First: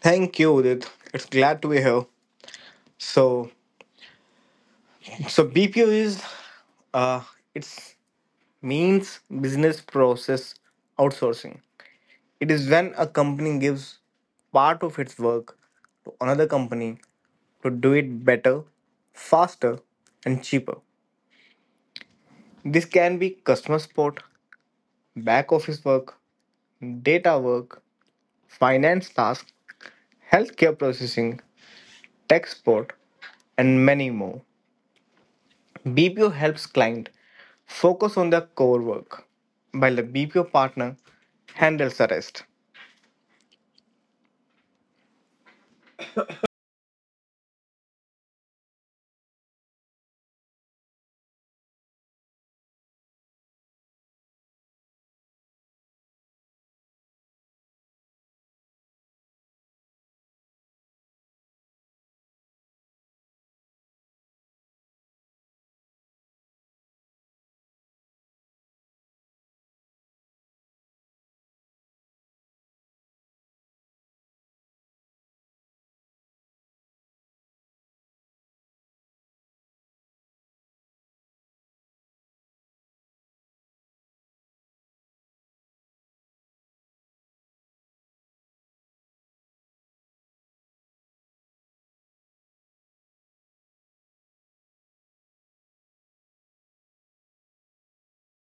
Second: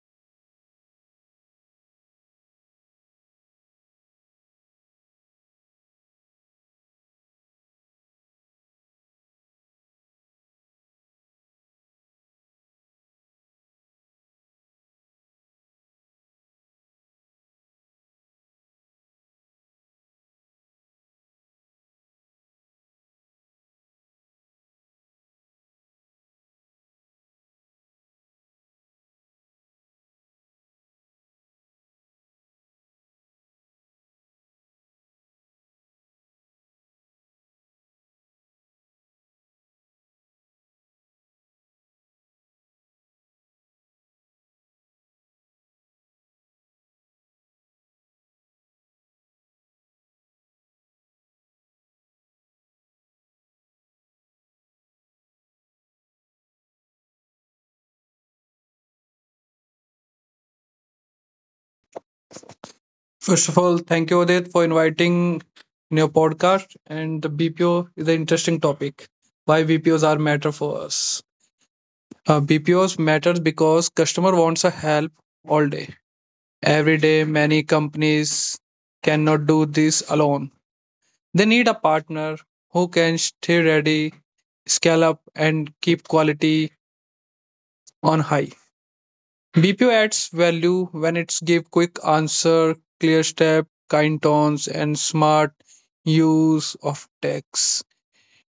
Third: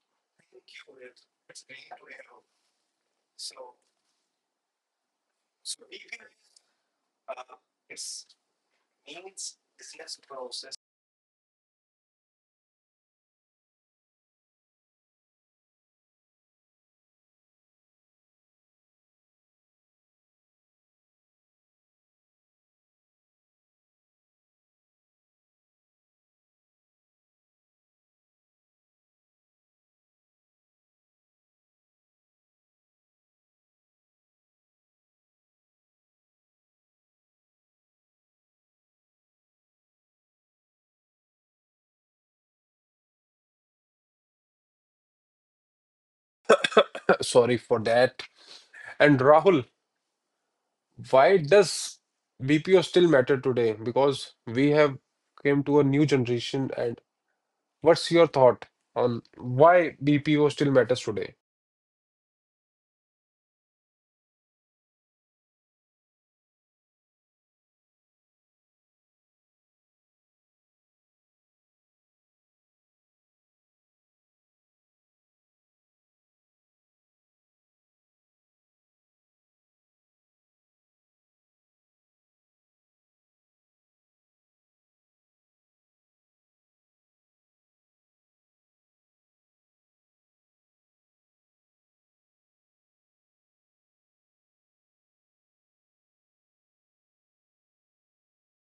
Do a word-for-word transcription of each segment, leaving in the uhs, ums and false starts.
Thank you, Udit. It's glad to be here. So, so B P O is uh, it's means business process outsourcing. It is when a company gives part of its work to another company to do it better, faster, and cheaper. This can be customer support, back office work, data work, finance tasks, healthcare processing, tech support, and many more. B P O helps client focus on their core work, while the B P O partner handles the rest. Sorry for that. And Rahul, why does B P O still matter today? Because we have came to a new generation, and what's your thought on why B P O still matters today? First of all, thank you, Odit, for inviting in your podcast. And the B P O is an interesting topic. Why B P Os are matter for us. Uh, B P Os matters because customer wants a help all day. Every day, many companies cannot do this alone. They need a partner who can stay ready, scale up, and keep quality on high. B P O adds value when it's give quick answer, clear step, kind tones, and smart use of text.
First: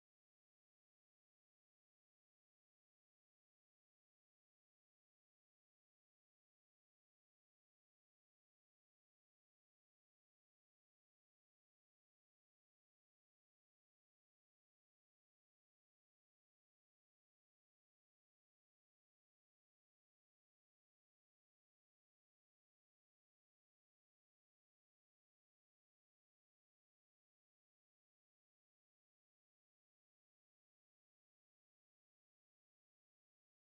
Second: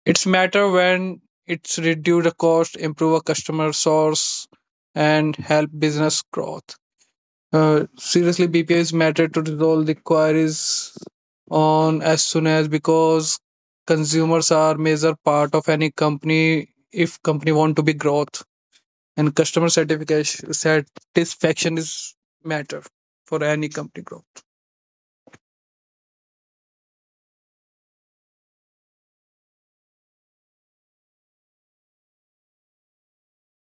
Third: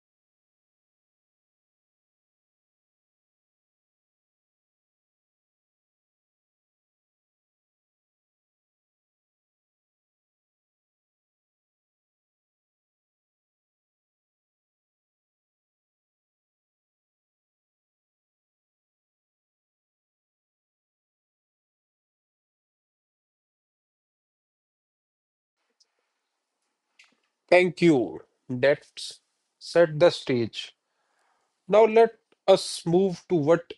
It's matter when it's reduce the cost, improve a customer source, and help business growth. Uh, seriously, B P O is matter to resolve the queries on as soon as because consumers are major part of any company if company want to be growth, and customer satisfaction satisfaction is matter for any company growth. Thank you. That's set the stage. Now let us move to what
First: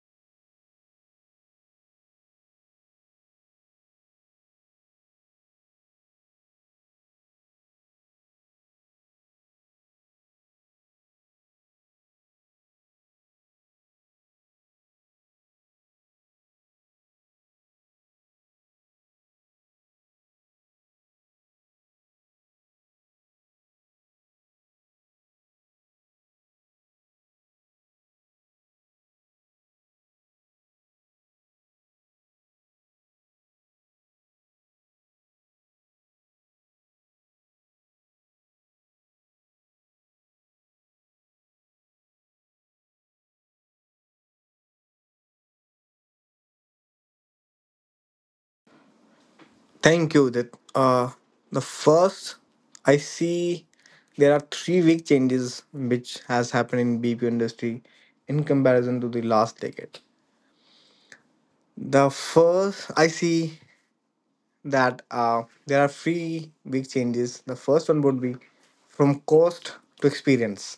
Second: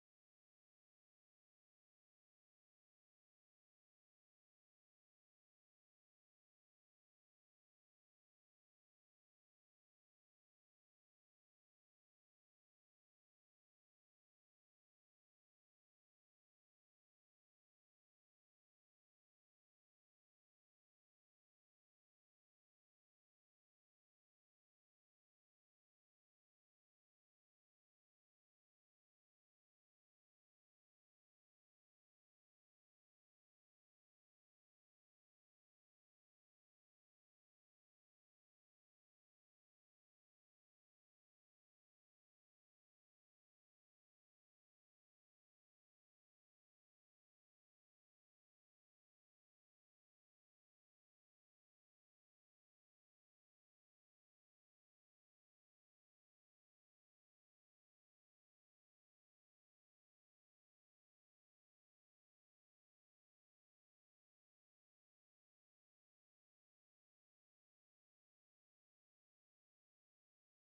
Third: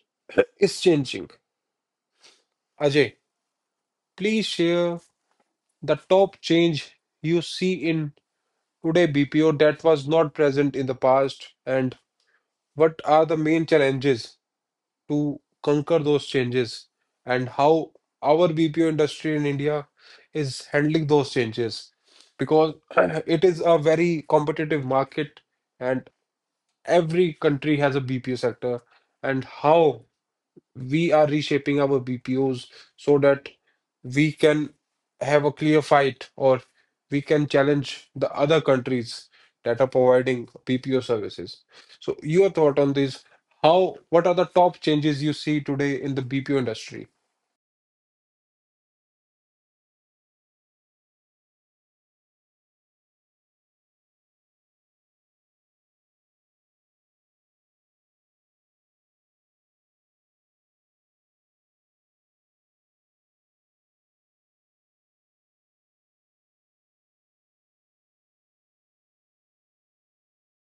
is changing. Ajay, please share the top change you see in today B P O that was not present in the past, and what are the main challenges to conquer those changes, and how our B P O industry in India is handling those changes because it is a very competitive market, and every country has a B P O sector, and how we are reshaping our B P Os so that we can have a clear fight, or we can challenge the other countries that are providing B P O services. So, your thought on this? How? What are the top changes you see today in the B P O industry? Thank you, Udit. Uh, the first, I see there are three big changes which has happened in B P O industry in comparison to the last decade. The first, I see that uh, there are three big changes. The first one would be from cost to experience.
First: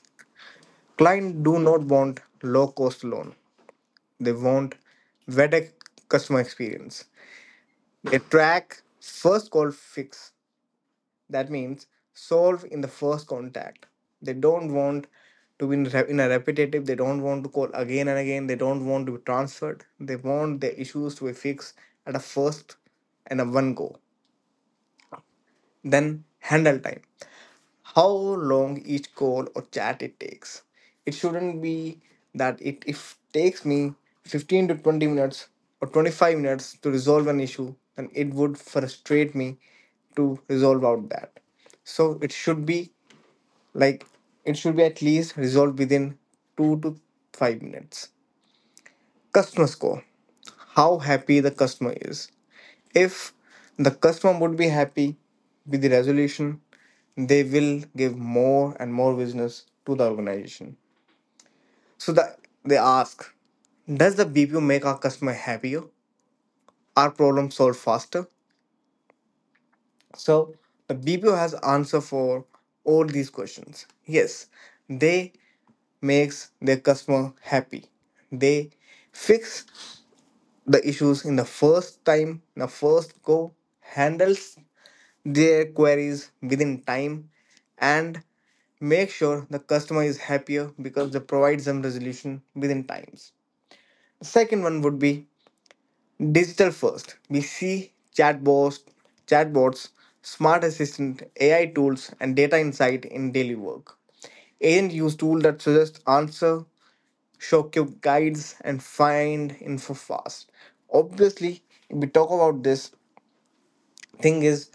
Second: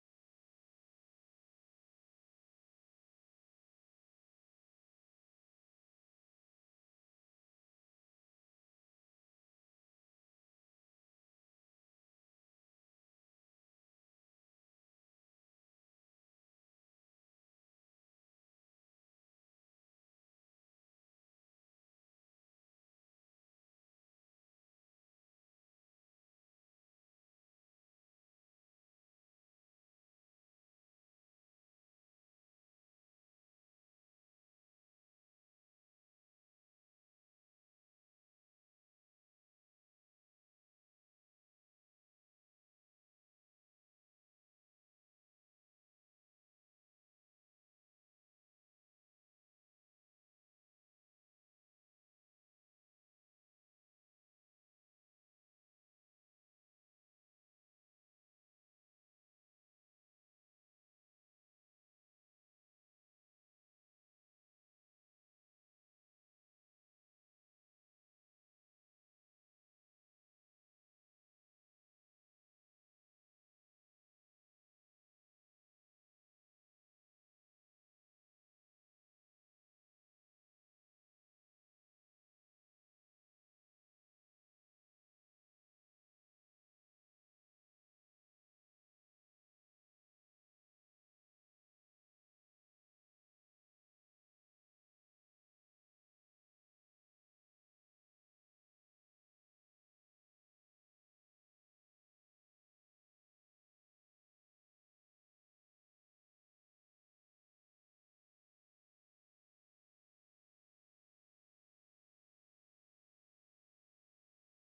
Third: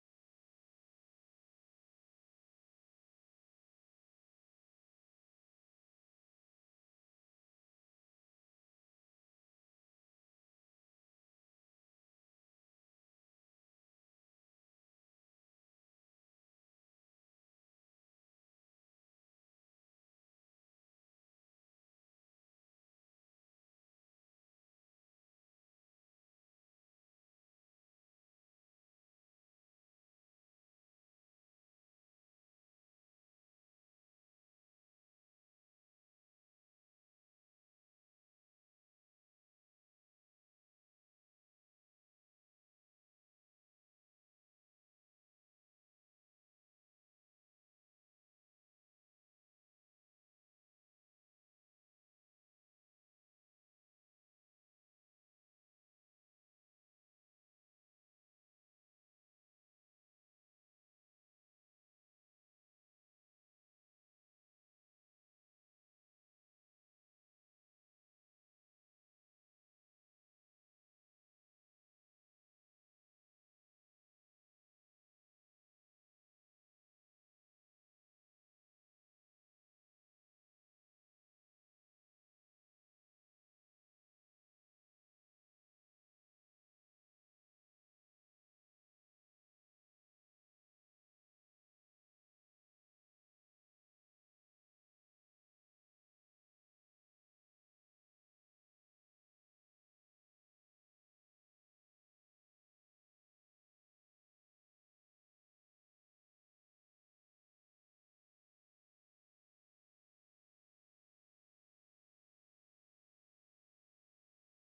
Client do not want low cost loan. They want V E D E C customer experience. They track first call fix. That means solve in the first contact. They don't want to be in a repetitive. They don't want to call again and again. They don't want to be transferred. They want their issues to be fixed at a first and a one go. Then handle time. How long each call or chat it takes. It shouldn't be that it if takes me fifteen to twenty minutes or twenty-five minutes to resolve an issue, then it would frustrate me to resolve out that. So it should be like it should be at least resolved within two to five minutes. Customer score how happy the customer is. If the customer would be happy with the resolution, they will give more and more business to the organization. So that they ask, does the B P O make our customer happier? Are problems solved faster? So the B P O has answer for all these questions. Yes, they makes their customer happy. They fix the issues in the first time, in the first go, handles their queries within time, and make sure the customer is happier because they provide some resolution within times. Second one would be digital first. We see chatbots, chatbots, smart assistant, A I tools, and data insight in daily work. Agent use tool that suggest answer ShopCube guides and find info fast. Obviously, if we talk about this thing is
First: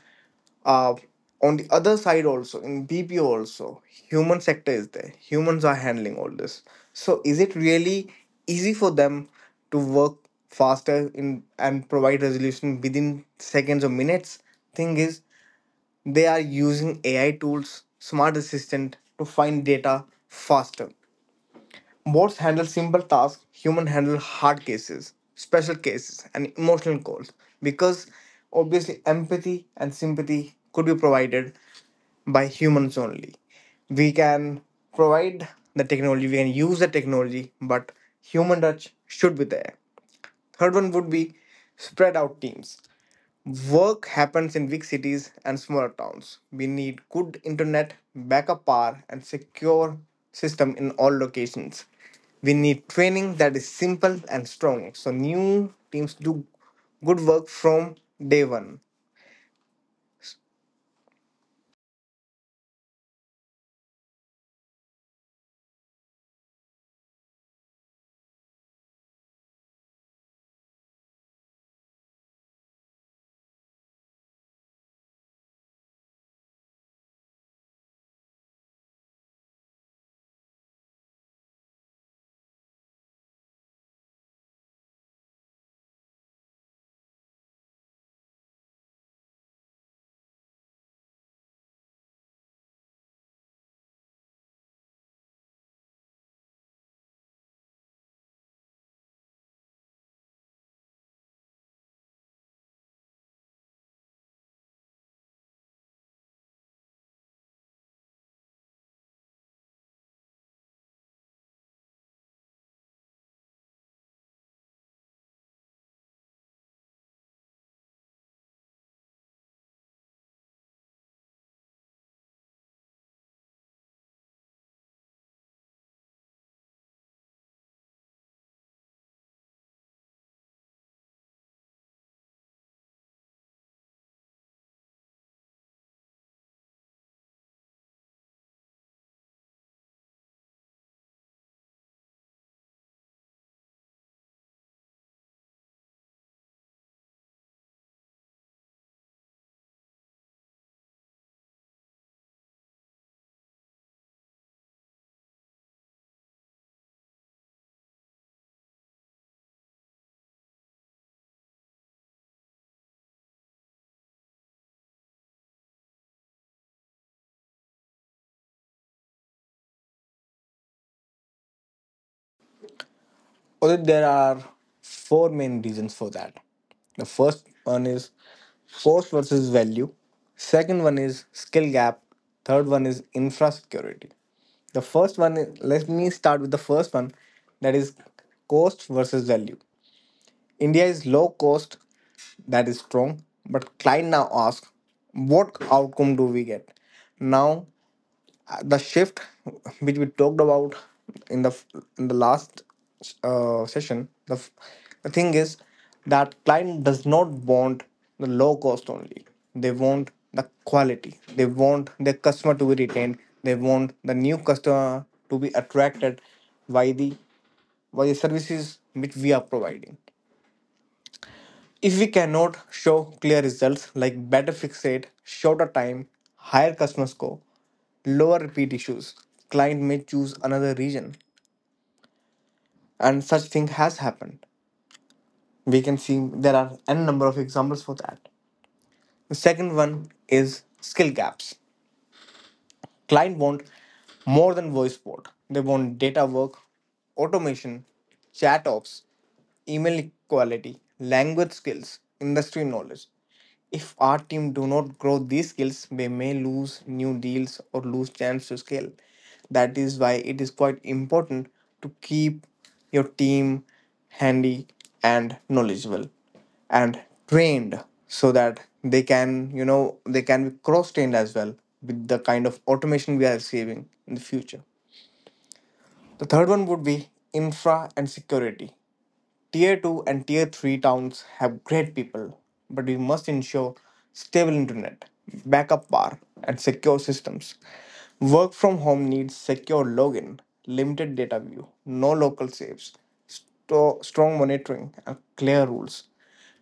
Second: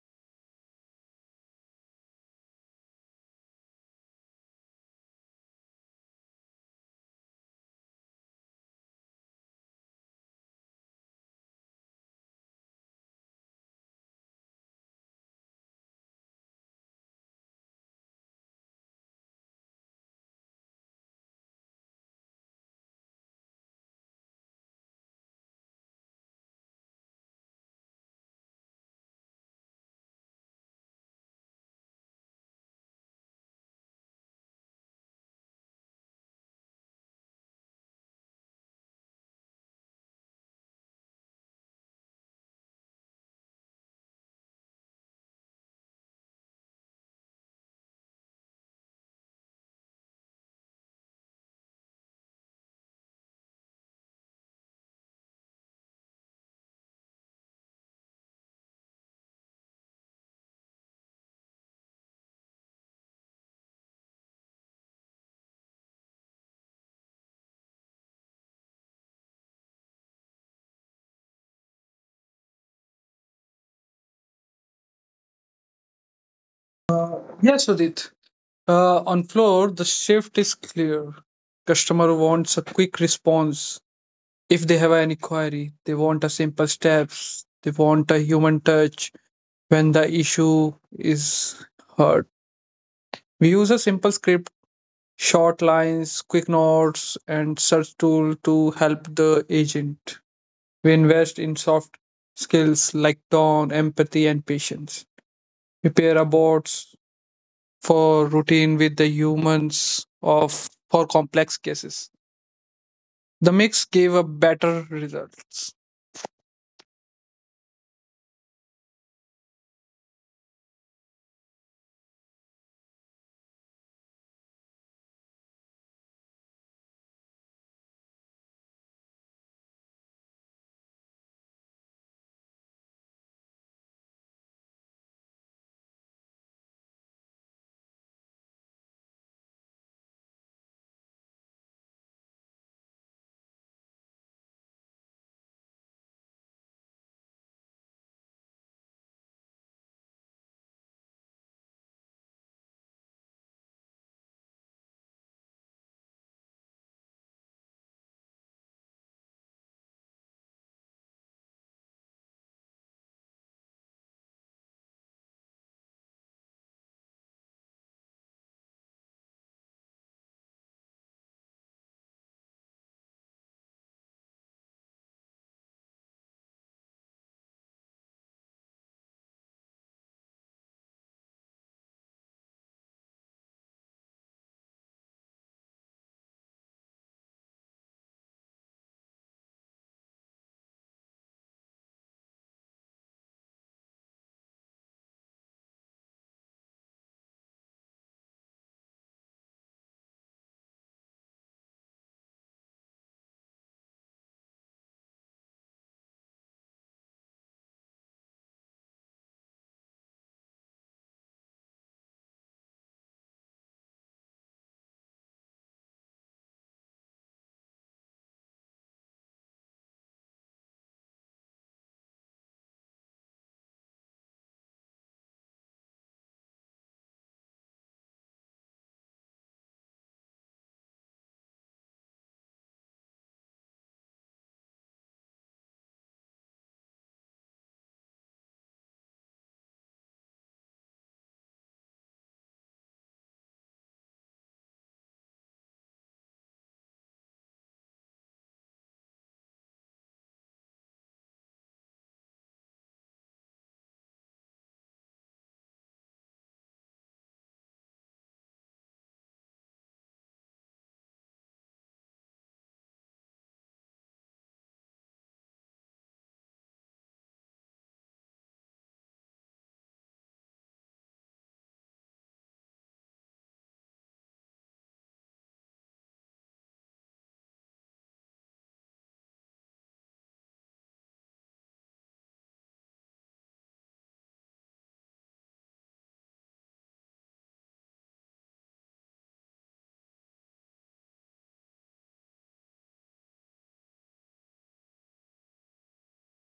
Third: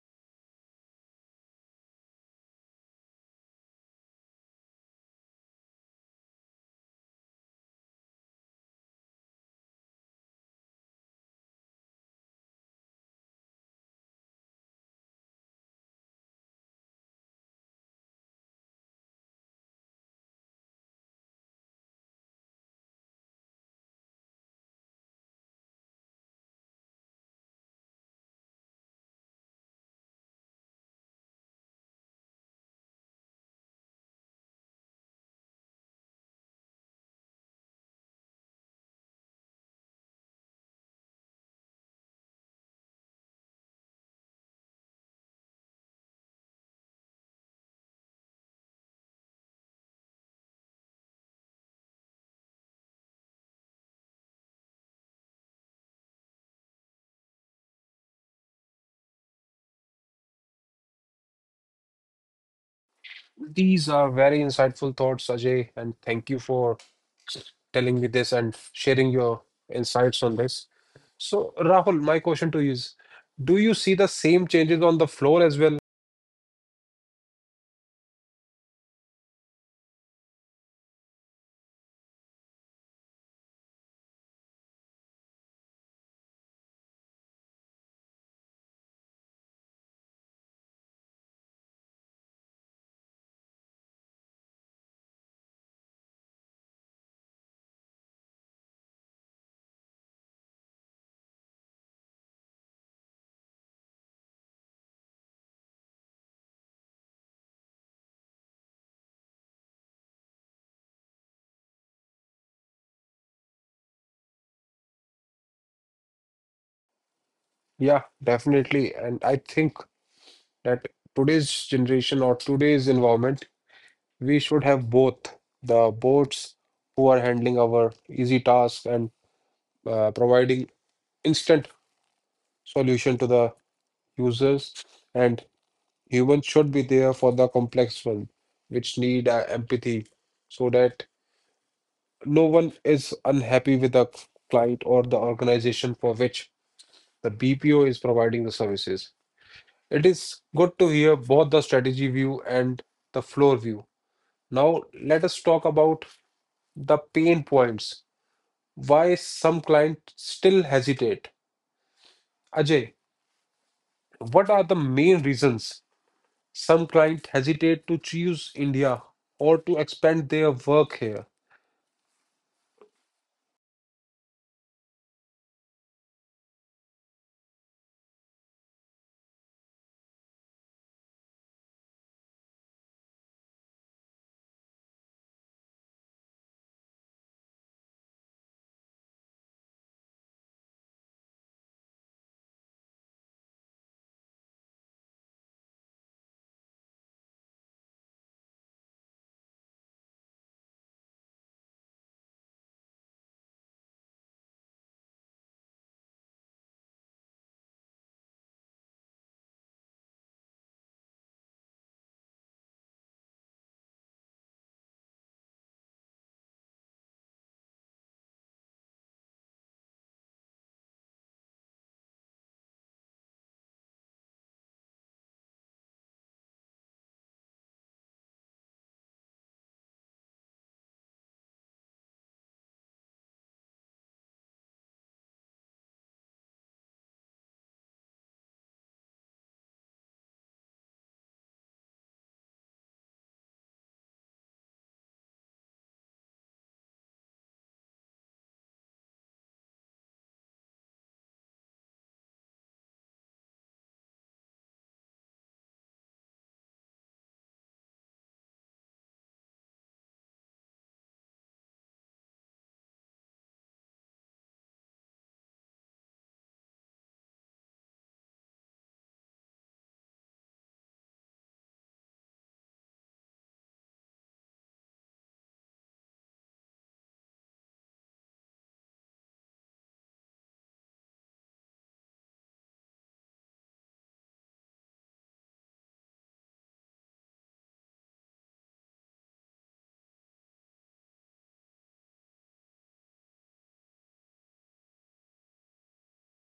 uh, on the other side also in B P O also human sector is there. Humans are handling all this. So is it really easy for them to work faster in and provide resolution within seconds or minutes? Thing is they are using A I tools, smart assistant to find data faster. Bots handle simple tasks, humans handle hard cases, special cases, and emotional calls. Because obviously, empathy and sympathy could be provided by humans only. We can provide the technology, we can use the technology, but human touch should be there. Third one would be spread out teams. Work happens in big cities and smaller towns. We need good internet, backup power, and secure system in all locations. We need training that is simple and strong, so new teams do good work from day one. These are very insightful thoughts, Ajay, and thank you for telling me this and sharing your insights on this. So, Rahul, my question to you is: do you see the same changes on the floor as well? Uh, yes, Udit. Uh, on floor, the shift is clear. Customer wants a quick response. If they have any query, they want a simple steps. They want a human touch when the issue is heard. We use a simple script, short lines, quick notes, and search tool to help the agent. We invest in soft skills like tone, empathy, and patience. We pair robots for routine with the humans of for complex cases. The mix gave a better results. Yeah, definitely. And I think that today's generation or today's environment, we should have both the bots who are handling our easy tasks and uh, providing instant solution to the users, and humans should be there for the complex one, which need uh, empathy, so that no one is unhappy with the client or the organization for which the B P O is providing the services. It is good to hear both the strategy view and the floor view. Now, let us talk about the pain points. Why some clients still hesitate? Ajay, what are the main reasons some clients hesitate to choose India or to expand their work here? Well, there are four main reasons for that. The first one is cost versus value. Second one is skill gap. Third one is infra security. The first one, is, let me start with the first one that is cost versus value. India is low cost, that is strong, but client now asks, what outcome do we get? Now the shift which we talked about in the in the last uh, session the, f- the thing is that client does not want the low cost only, they want the quality, they want their customer to be retained, they want the new customer to be attracted by the by the services which we are providing. If we cannot show clear results like better fix rate, shorter time, higher customer score, lower repeat issues, client may choose another region. And such thing has happened. We can see there are n number of examples for that. The second one is skill gaps. Client want more than voice support. They want data work, automation, chat ops, email equality, language skills, industry knowledge. If our team do not grow these skills, we may lose new deals or lose chance to scale. That is why it is quite important to keep your team handy and knowledgeable and trained so that they can, you know, they can be cross trained as well with the kind of automation we are receiving in the future. The third one would be infra and security. Tier two and Tier three towns have great people, but we must ensure stable internet, backup power, and secure systems. Work from home needs secure login, limited data view, no local saves, sto- strong monitoring, and clear rules.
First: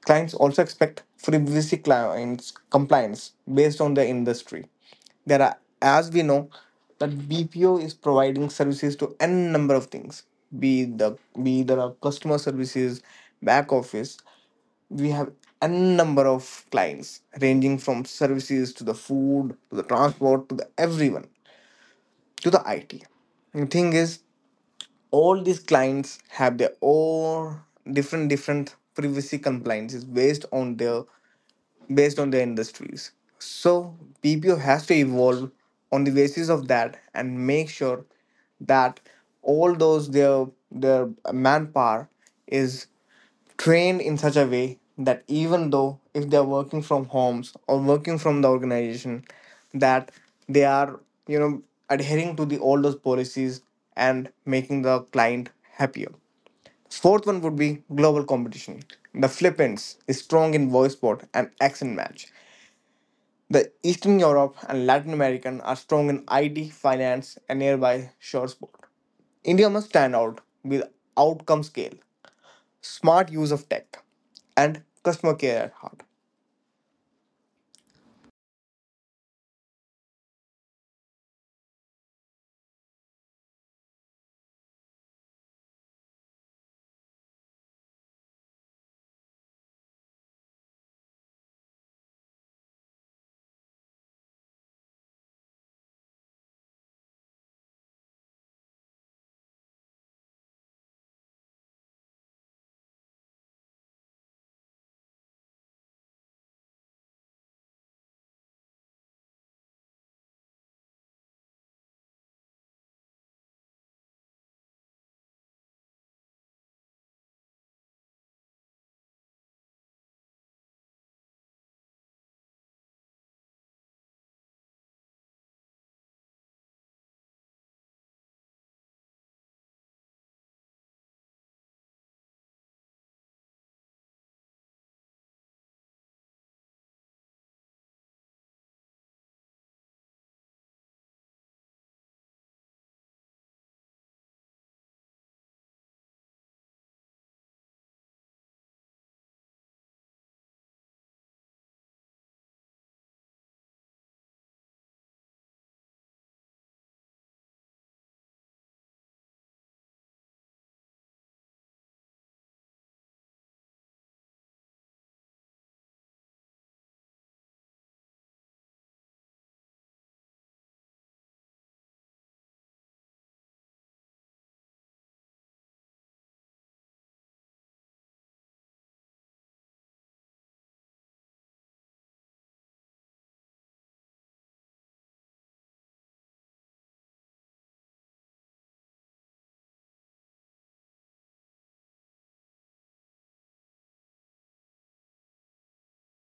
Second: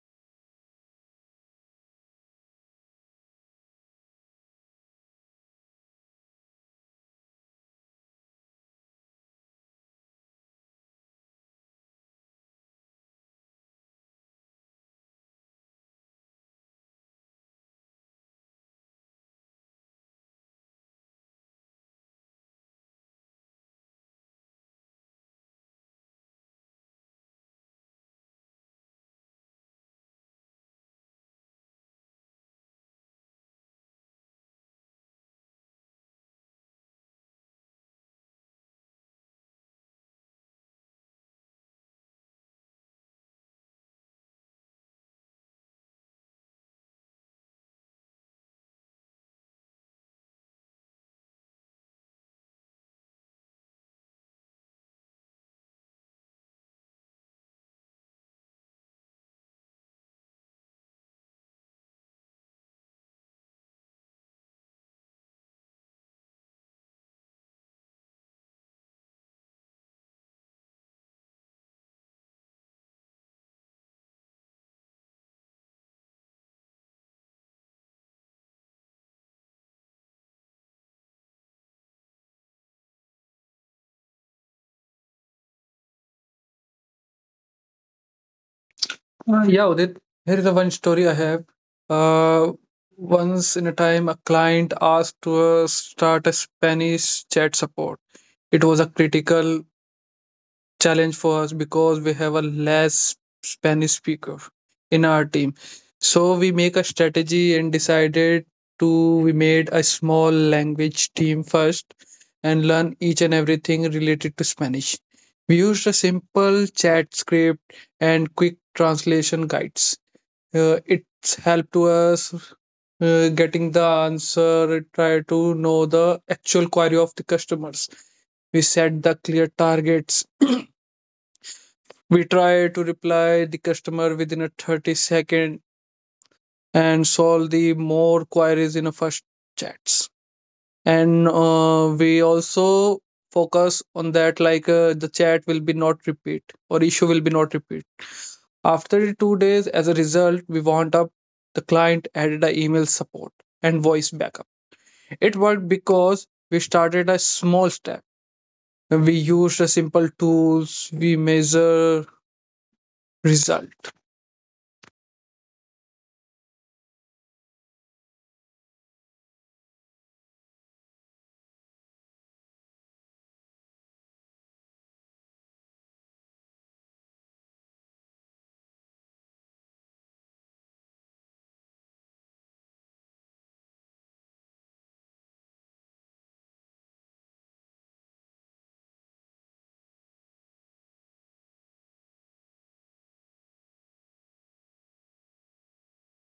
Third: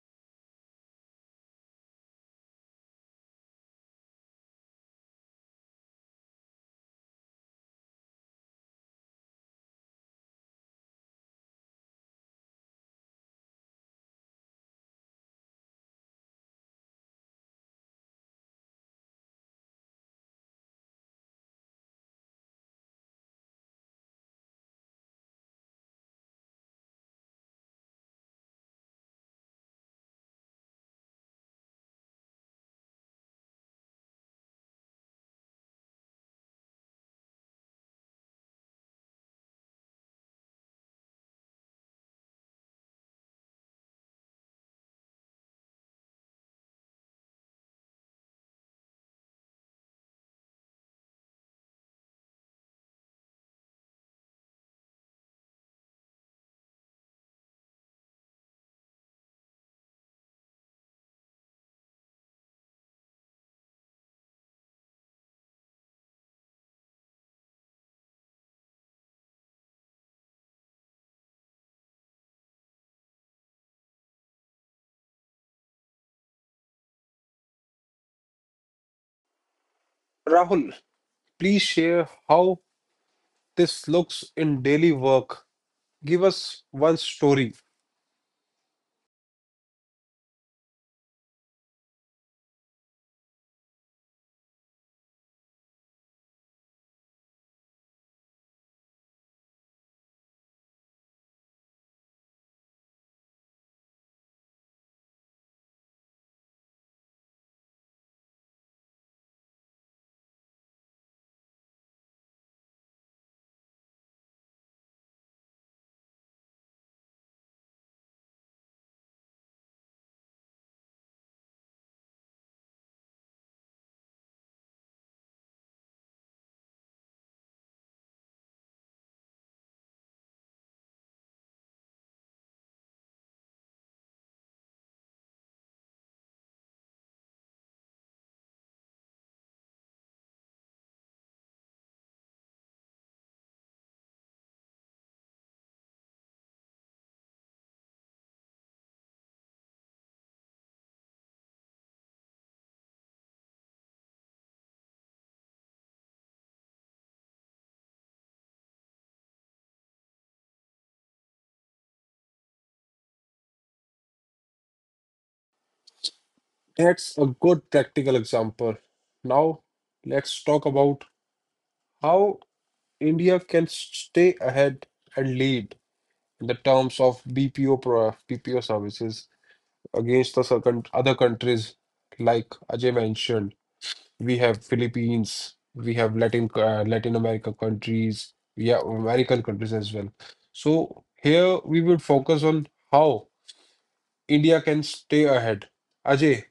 Clients also expect privacy clients compliance based on their industry. There are, as we know, that B P O is providing services to n number of things. Be the be the customer services, back office. We have n number of clients ranging from services to the food to the transport to the everyone to the I T. The thing is, all these clients have their own different different privacy compliances based on their based on their industries. So, B P O has to evolve on the basis of that and make sure that all those their their manpower is trained in such a way that even though if they're working from homes or working from the organization, that they are, you know, adhering to the all those policies and making the client happier. Fourth one would be global competition. The Philippines is strong in voice sport and accent match. The Eastern Europe and Latin American are strong in I T, finance, and nearby shore sport. India must stand out with outcome scale, smart use of tech, and customer care at heart. Rahul, please share how this looks in daily work. Give us one story. Uh, yeah, Udit. Here is the one story I have. Uh, Once in a time, a client asked to uh, start a Spanish chat support. It was a critical challenge for us because we have a less Spanish speaker in our team. So we make a strategy and decided to we made a small language team first and learn each and everything related to Spanish. We used a simple chat script and quick translation guides. Uh, it's helped to us uh, getting the answer, try to know the actual query of the customers. We set the clear targets, we try to reply the customer within a thirty second and solve the more queries in a first chats. And uh, we also focus on that like uh, the chat will be not repeat or issue will be not repeat. After two days, as a result, we wound up the client added a email support and voice backup. It worked because we started a small step. We used a simple tools, we measure result. That's a good practical example. Now, let's talk about how India can stay ahead and lead in the terms of B P O pro B P O services against the circum- other countries like Ajay mentioned. We have Philippines, we have Latin uh, Latin America countries, we have American countries as well. So here we would focus on how India can stay ahead. Ajay,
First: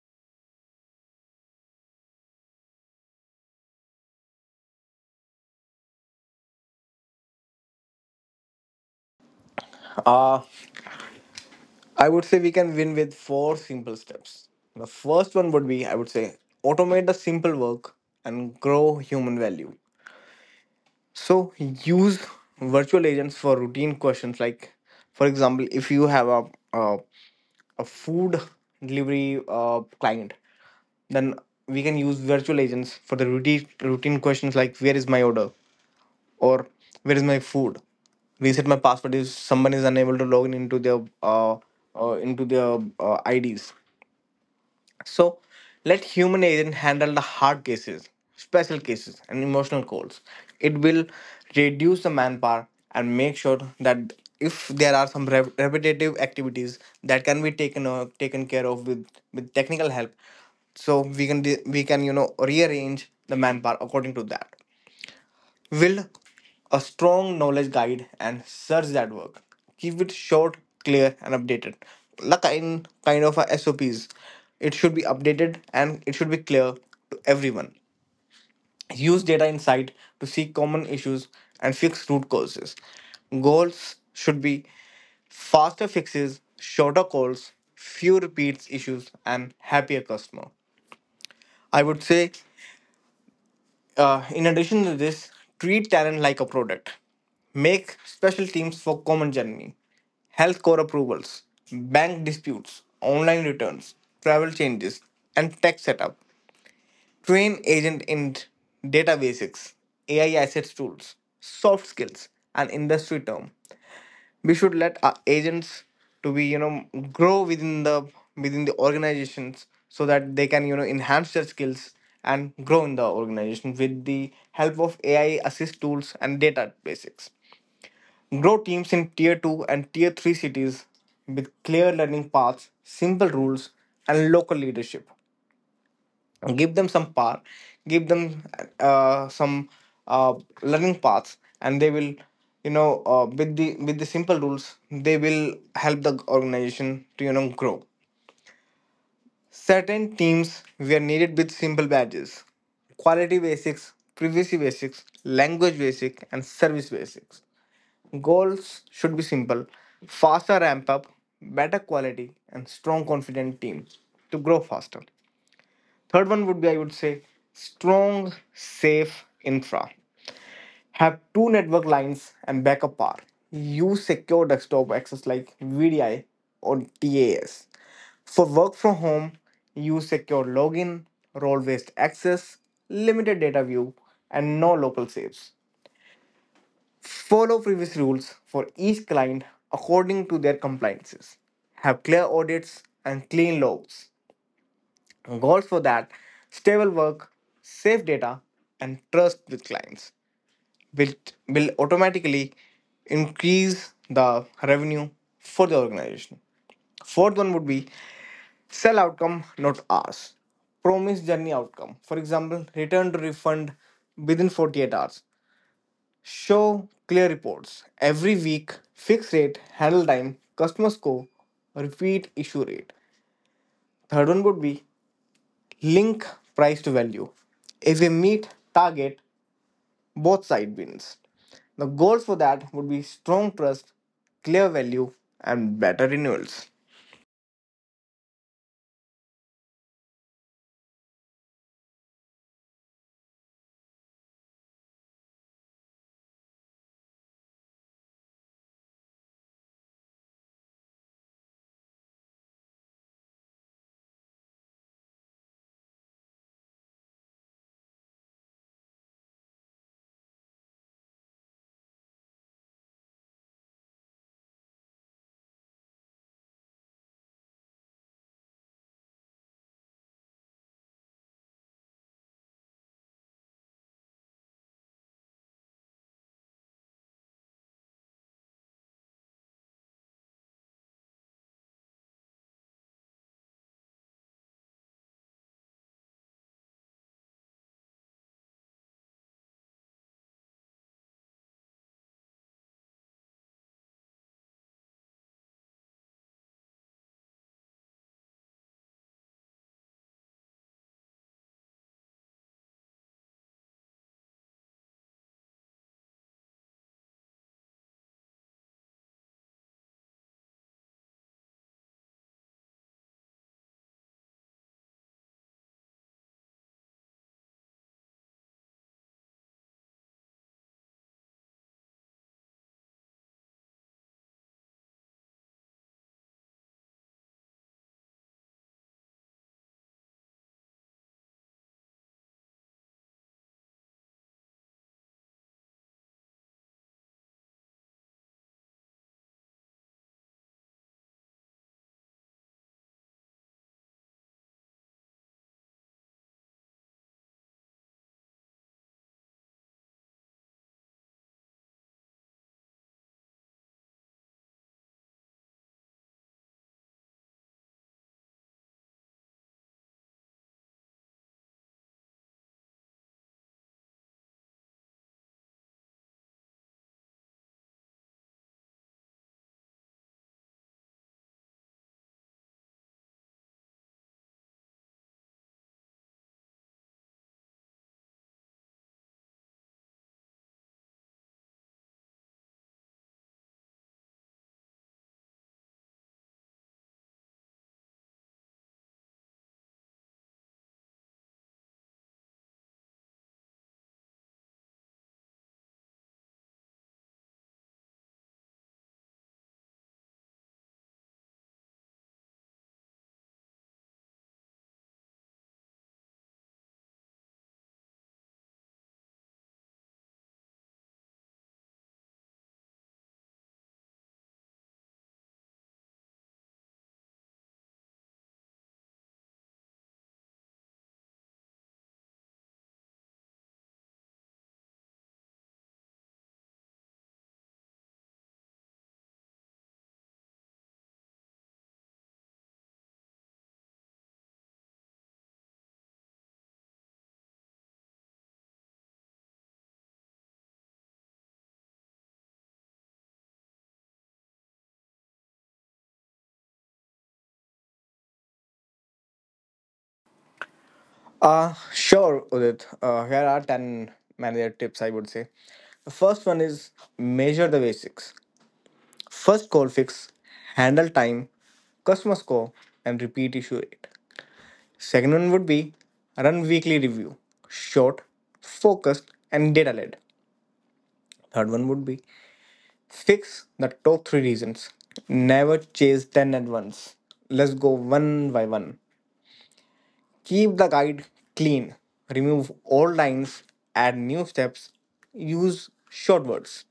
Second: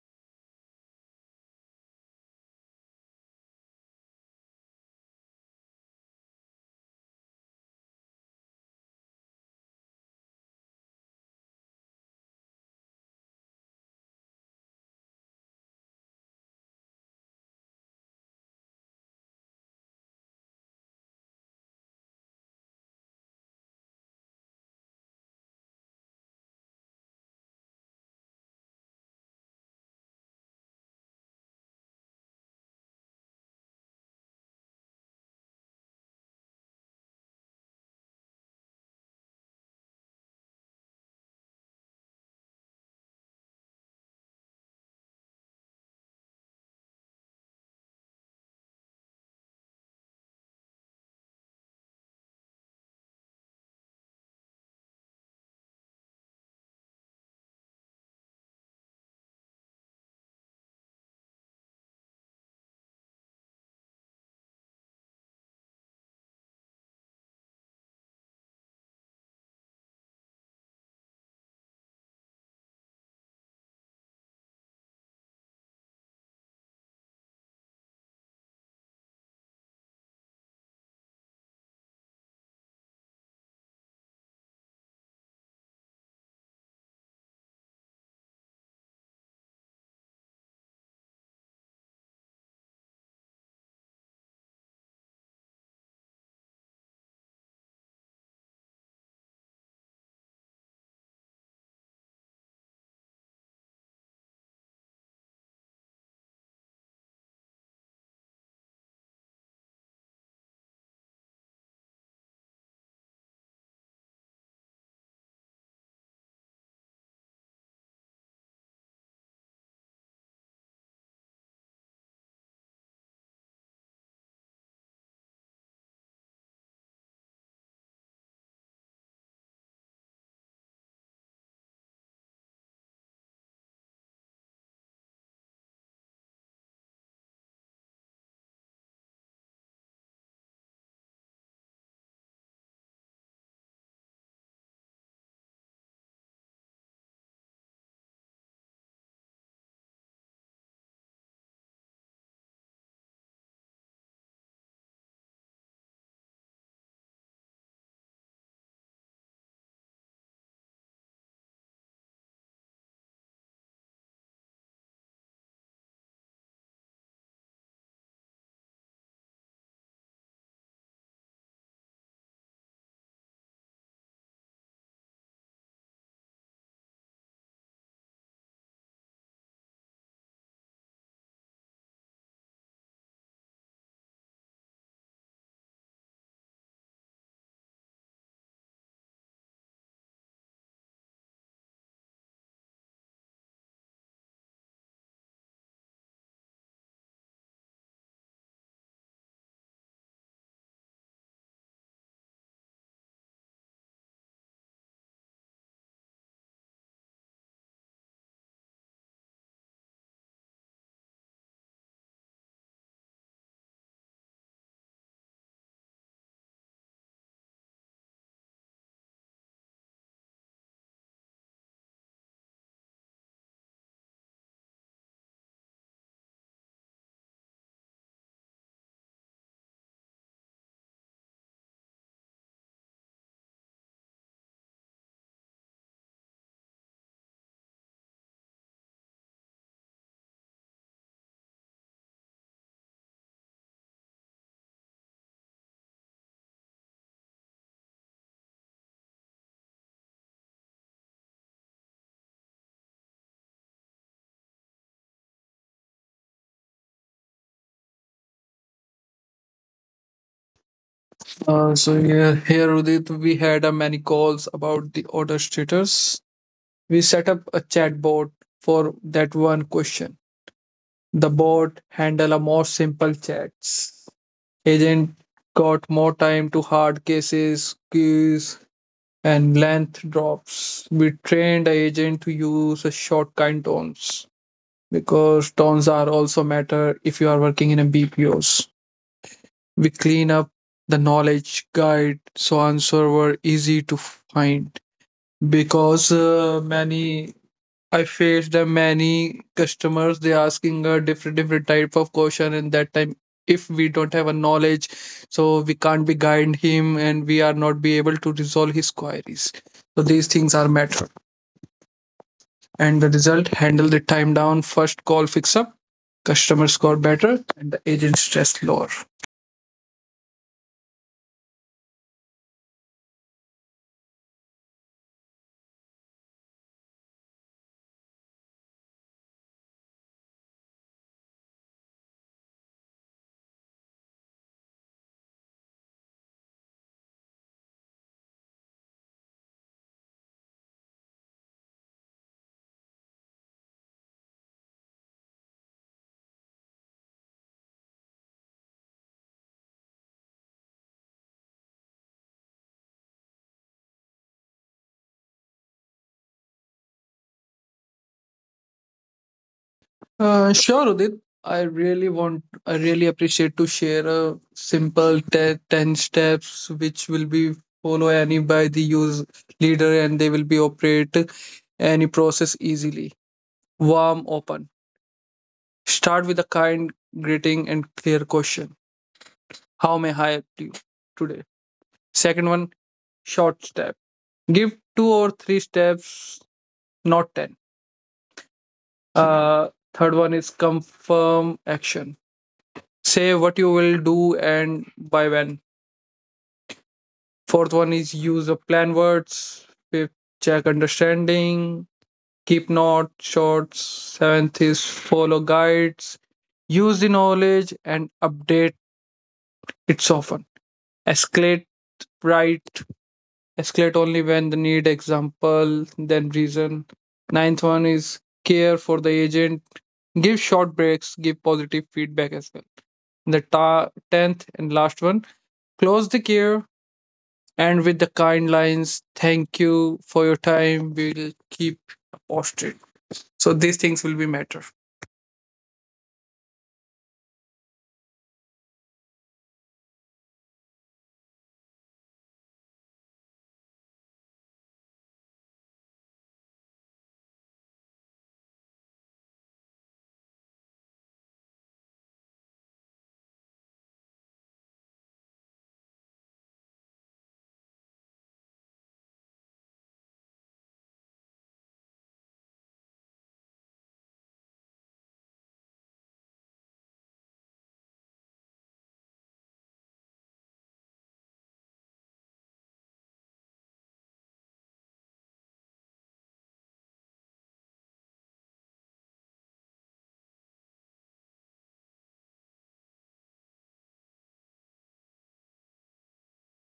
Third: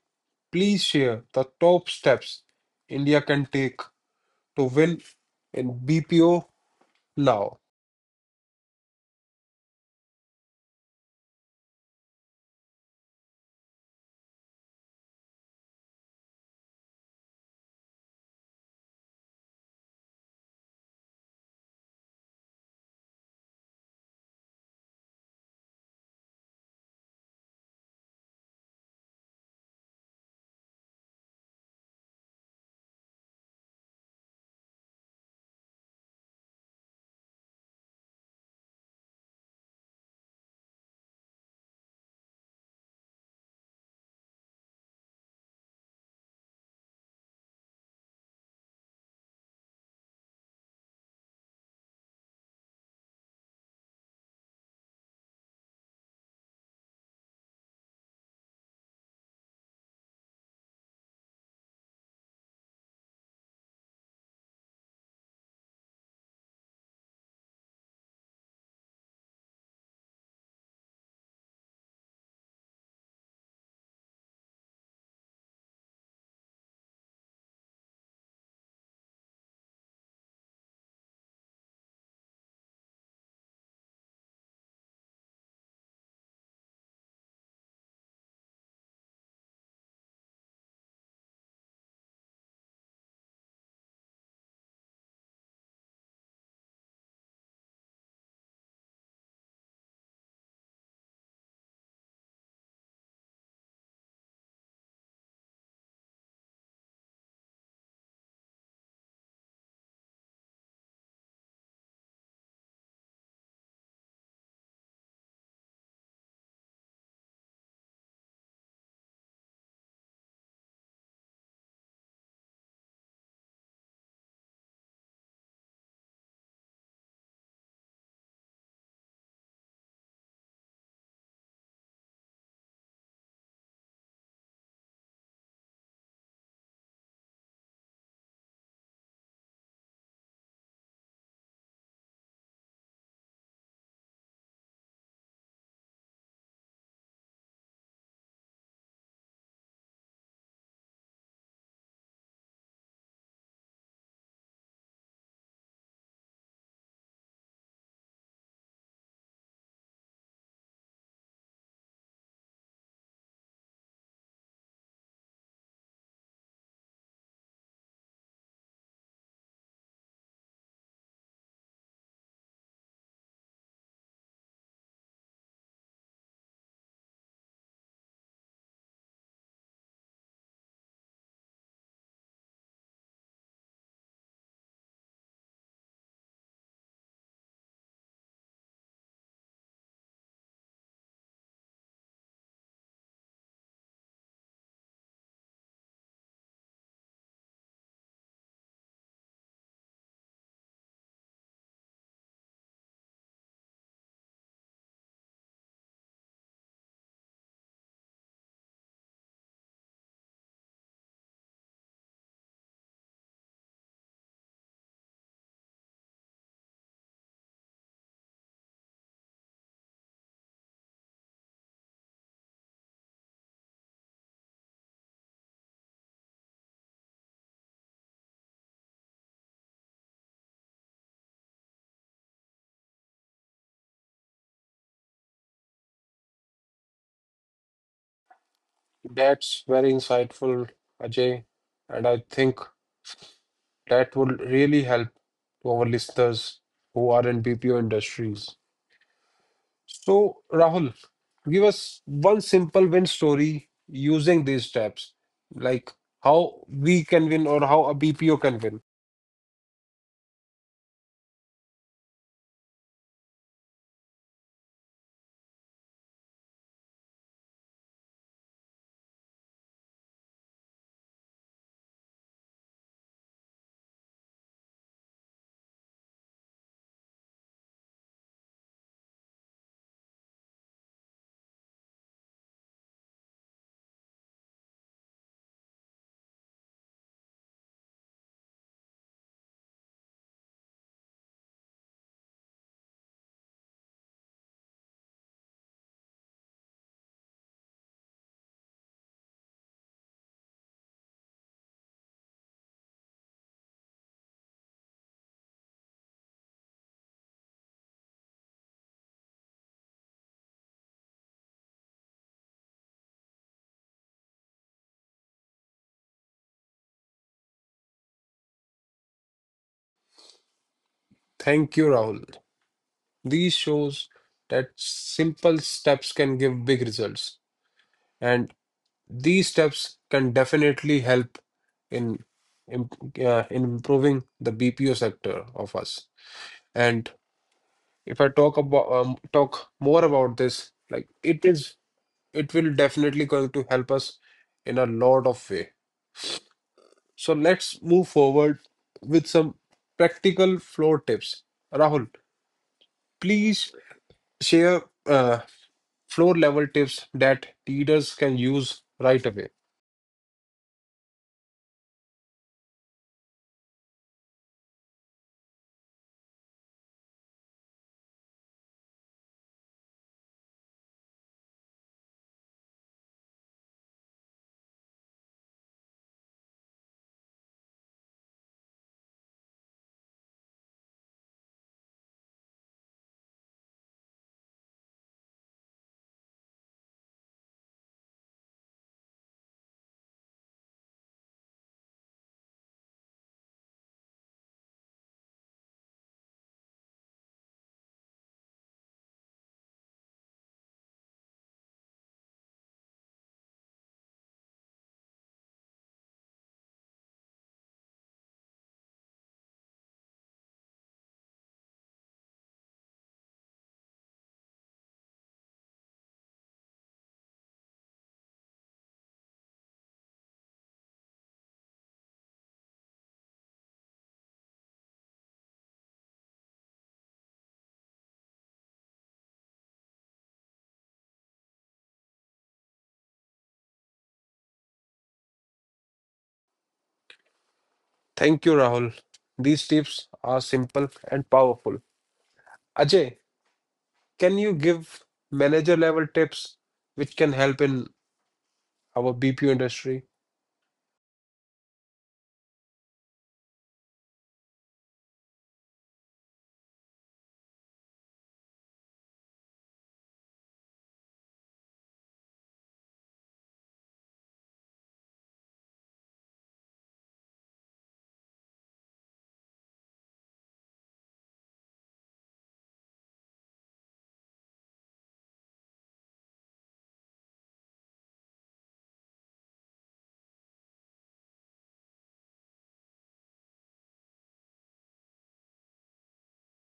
please share the top steps India can take to win in B P O now. Uh, I would say we can win with four simple steps. The first one would be, I would say, automate the simple work and grow human value. So use virtual agents for routine questions like, for example, if you have a a, a food delivery uh, client, then we can use virtual agents for the routine routine questions like where is my order or where is my food. Reset my password if someone is unable to log in into their uh, uh into their uh, I Ds. So let human agent handle the hard cases, special cases, and emotional calls. It will reduce the manpower and make sure that if there are some rev- repetitive activities that can be taken uh, taken care of with with technical help, so we can de- we can, you know, rearrange the manpower according to that. Build a strong knowledge guide and search that work. Keep it short, clear, and updated. Like in kind of a S O Ps, it should be updated and it should be clear to everyone. Use data insight to seek common issues and fix root causes. Goals should be faster fixes, shorter calls, few repeats issues, and happier customer. I would say Uh, in addition to this, treat talent like a product. Make special teams for common journey, health core approvals, bank disputes, online returns, travel changes, and tech setup. Train agent in data basics, A I assets tools, soft skills, and industry term. We should let our agents to be, you know, grow within the within the organizations so that they can, you know, enhance their skills and grow in the organization with the help of AI assist tools and data basics. Grow teams in tier two and tier three cities with clear learning paths, simple rules, and local leadership. Give them some power, give them uh, some uh, learning paths and they will, you know, uh, with the with the simple rules they will help the organization to, you know, grow. Certain teams were needed with simple badges, quality basics, privacy basics, language basic, and service basics. Goals should be simple, faster ramp up, better quality, and strong confident team to grow faster. Third one would be, I would say, strong, safe infra. Have two network lines and backup power. Use secure desktop access like V D I or TAS. For work from home, use secure login, role based access, limited data view, and no local saves. Follow previous rules for each client according to their compliances. Have clear audits and clean logs. Goals for that stable work, safe data, and trust with clients will, will automatically increase the revenue for the organization. Fourth one would be sell outcome, not hours. Promise journey outcome. For example, return to refund within forty-eight hours. Show clear reports every week, fixed rate, handle time, customer score, repeat issue rate. Third one would be link price to value. If we meet target, both side wins. The goals for that would be strong trust, clear value, and better renewals. That's very insightful, Ajay. And I think that would really help to our listeners who are in B P O industries. So, Rahul, give us one simple win story using these steps, like how we can win or how a B P O can win. Uh, so yeah, here Udit, we had uh, many calls about the order status. We set up a chat bot for that one question. The bot handled a more simple chats. Agent got more time to hard cases, queues, and length drops. We trained the agent to use a shortcut tones because tones are also matter if you are working in a B P Os. We clean up the knowledge guide so answer were easy to find because uh, many I faced the many customers they asking a different different type of question, and that time if we don't have a knowledge so we can't be guide him and we are not be able to resolve his queries. So these things are matter, and the result, handle the time down, first call fix up, customer score better, and the agent stress lower. Thank you, Rahul. These shows that simple steps can give big results. And these steps can definitely help in im- uh, in improving the B P O sector of us. And if I talk about um, talk more about this, like it is, it will definitely going to help us in a lot of way. So let's move forward with some practical floor tips. Rahul, please share uh, floor level tips that leaders can use right away. Uh, sure, Udit. I really want, I really appreciate to share a simple te- ten steps which will be follow any by the use leader and they will be operate any process easily. Warm, open. Start with a kind greeting and clear question. How may I help you today? Second one, short step. Give two or three steps, not ten. Uh, Third one is confirm action. Say what you will do and by when. Fourth one is use of plan words. Fifth, check understanding. Keep notes, shorts. Seventh is follow guides. Use the knowledge and update it often. Escalate right. Escalate only when the need. Example, then reason. Ninth one is care for the agent. Give short breaks. Give positive feedback as well. The ta- tenth and last one, close the care. And with the kind lines, thank you for your time. We'll keep posted. So these things will be matter. Thank you, Rahul. These tips are simple and powerful. Ajay, can you give manager level tips which can help in our B P O industry? Uh, sure, Udit. Uh, here are ten manager tips I would say. The first one is measure the basics. First goal fix, handle time, customer score, and repeat issue rate. Second one would be run weekly review, short, focused, and data led. Third one would be fix the top three reasons. Never chase ten at once. Let's go one by one. Keep the guide clean. Remove old lines. Add new steps. Use short words.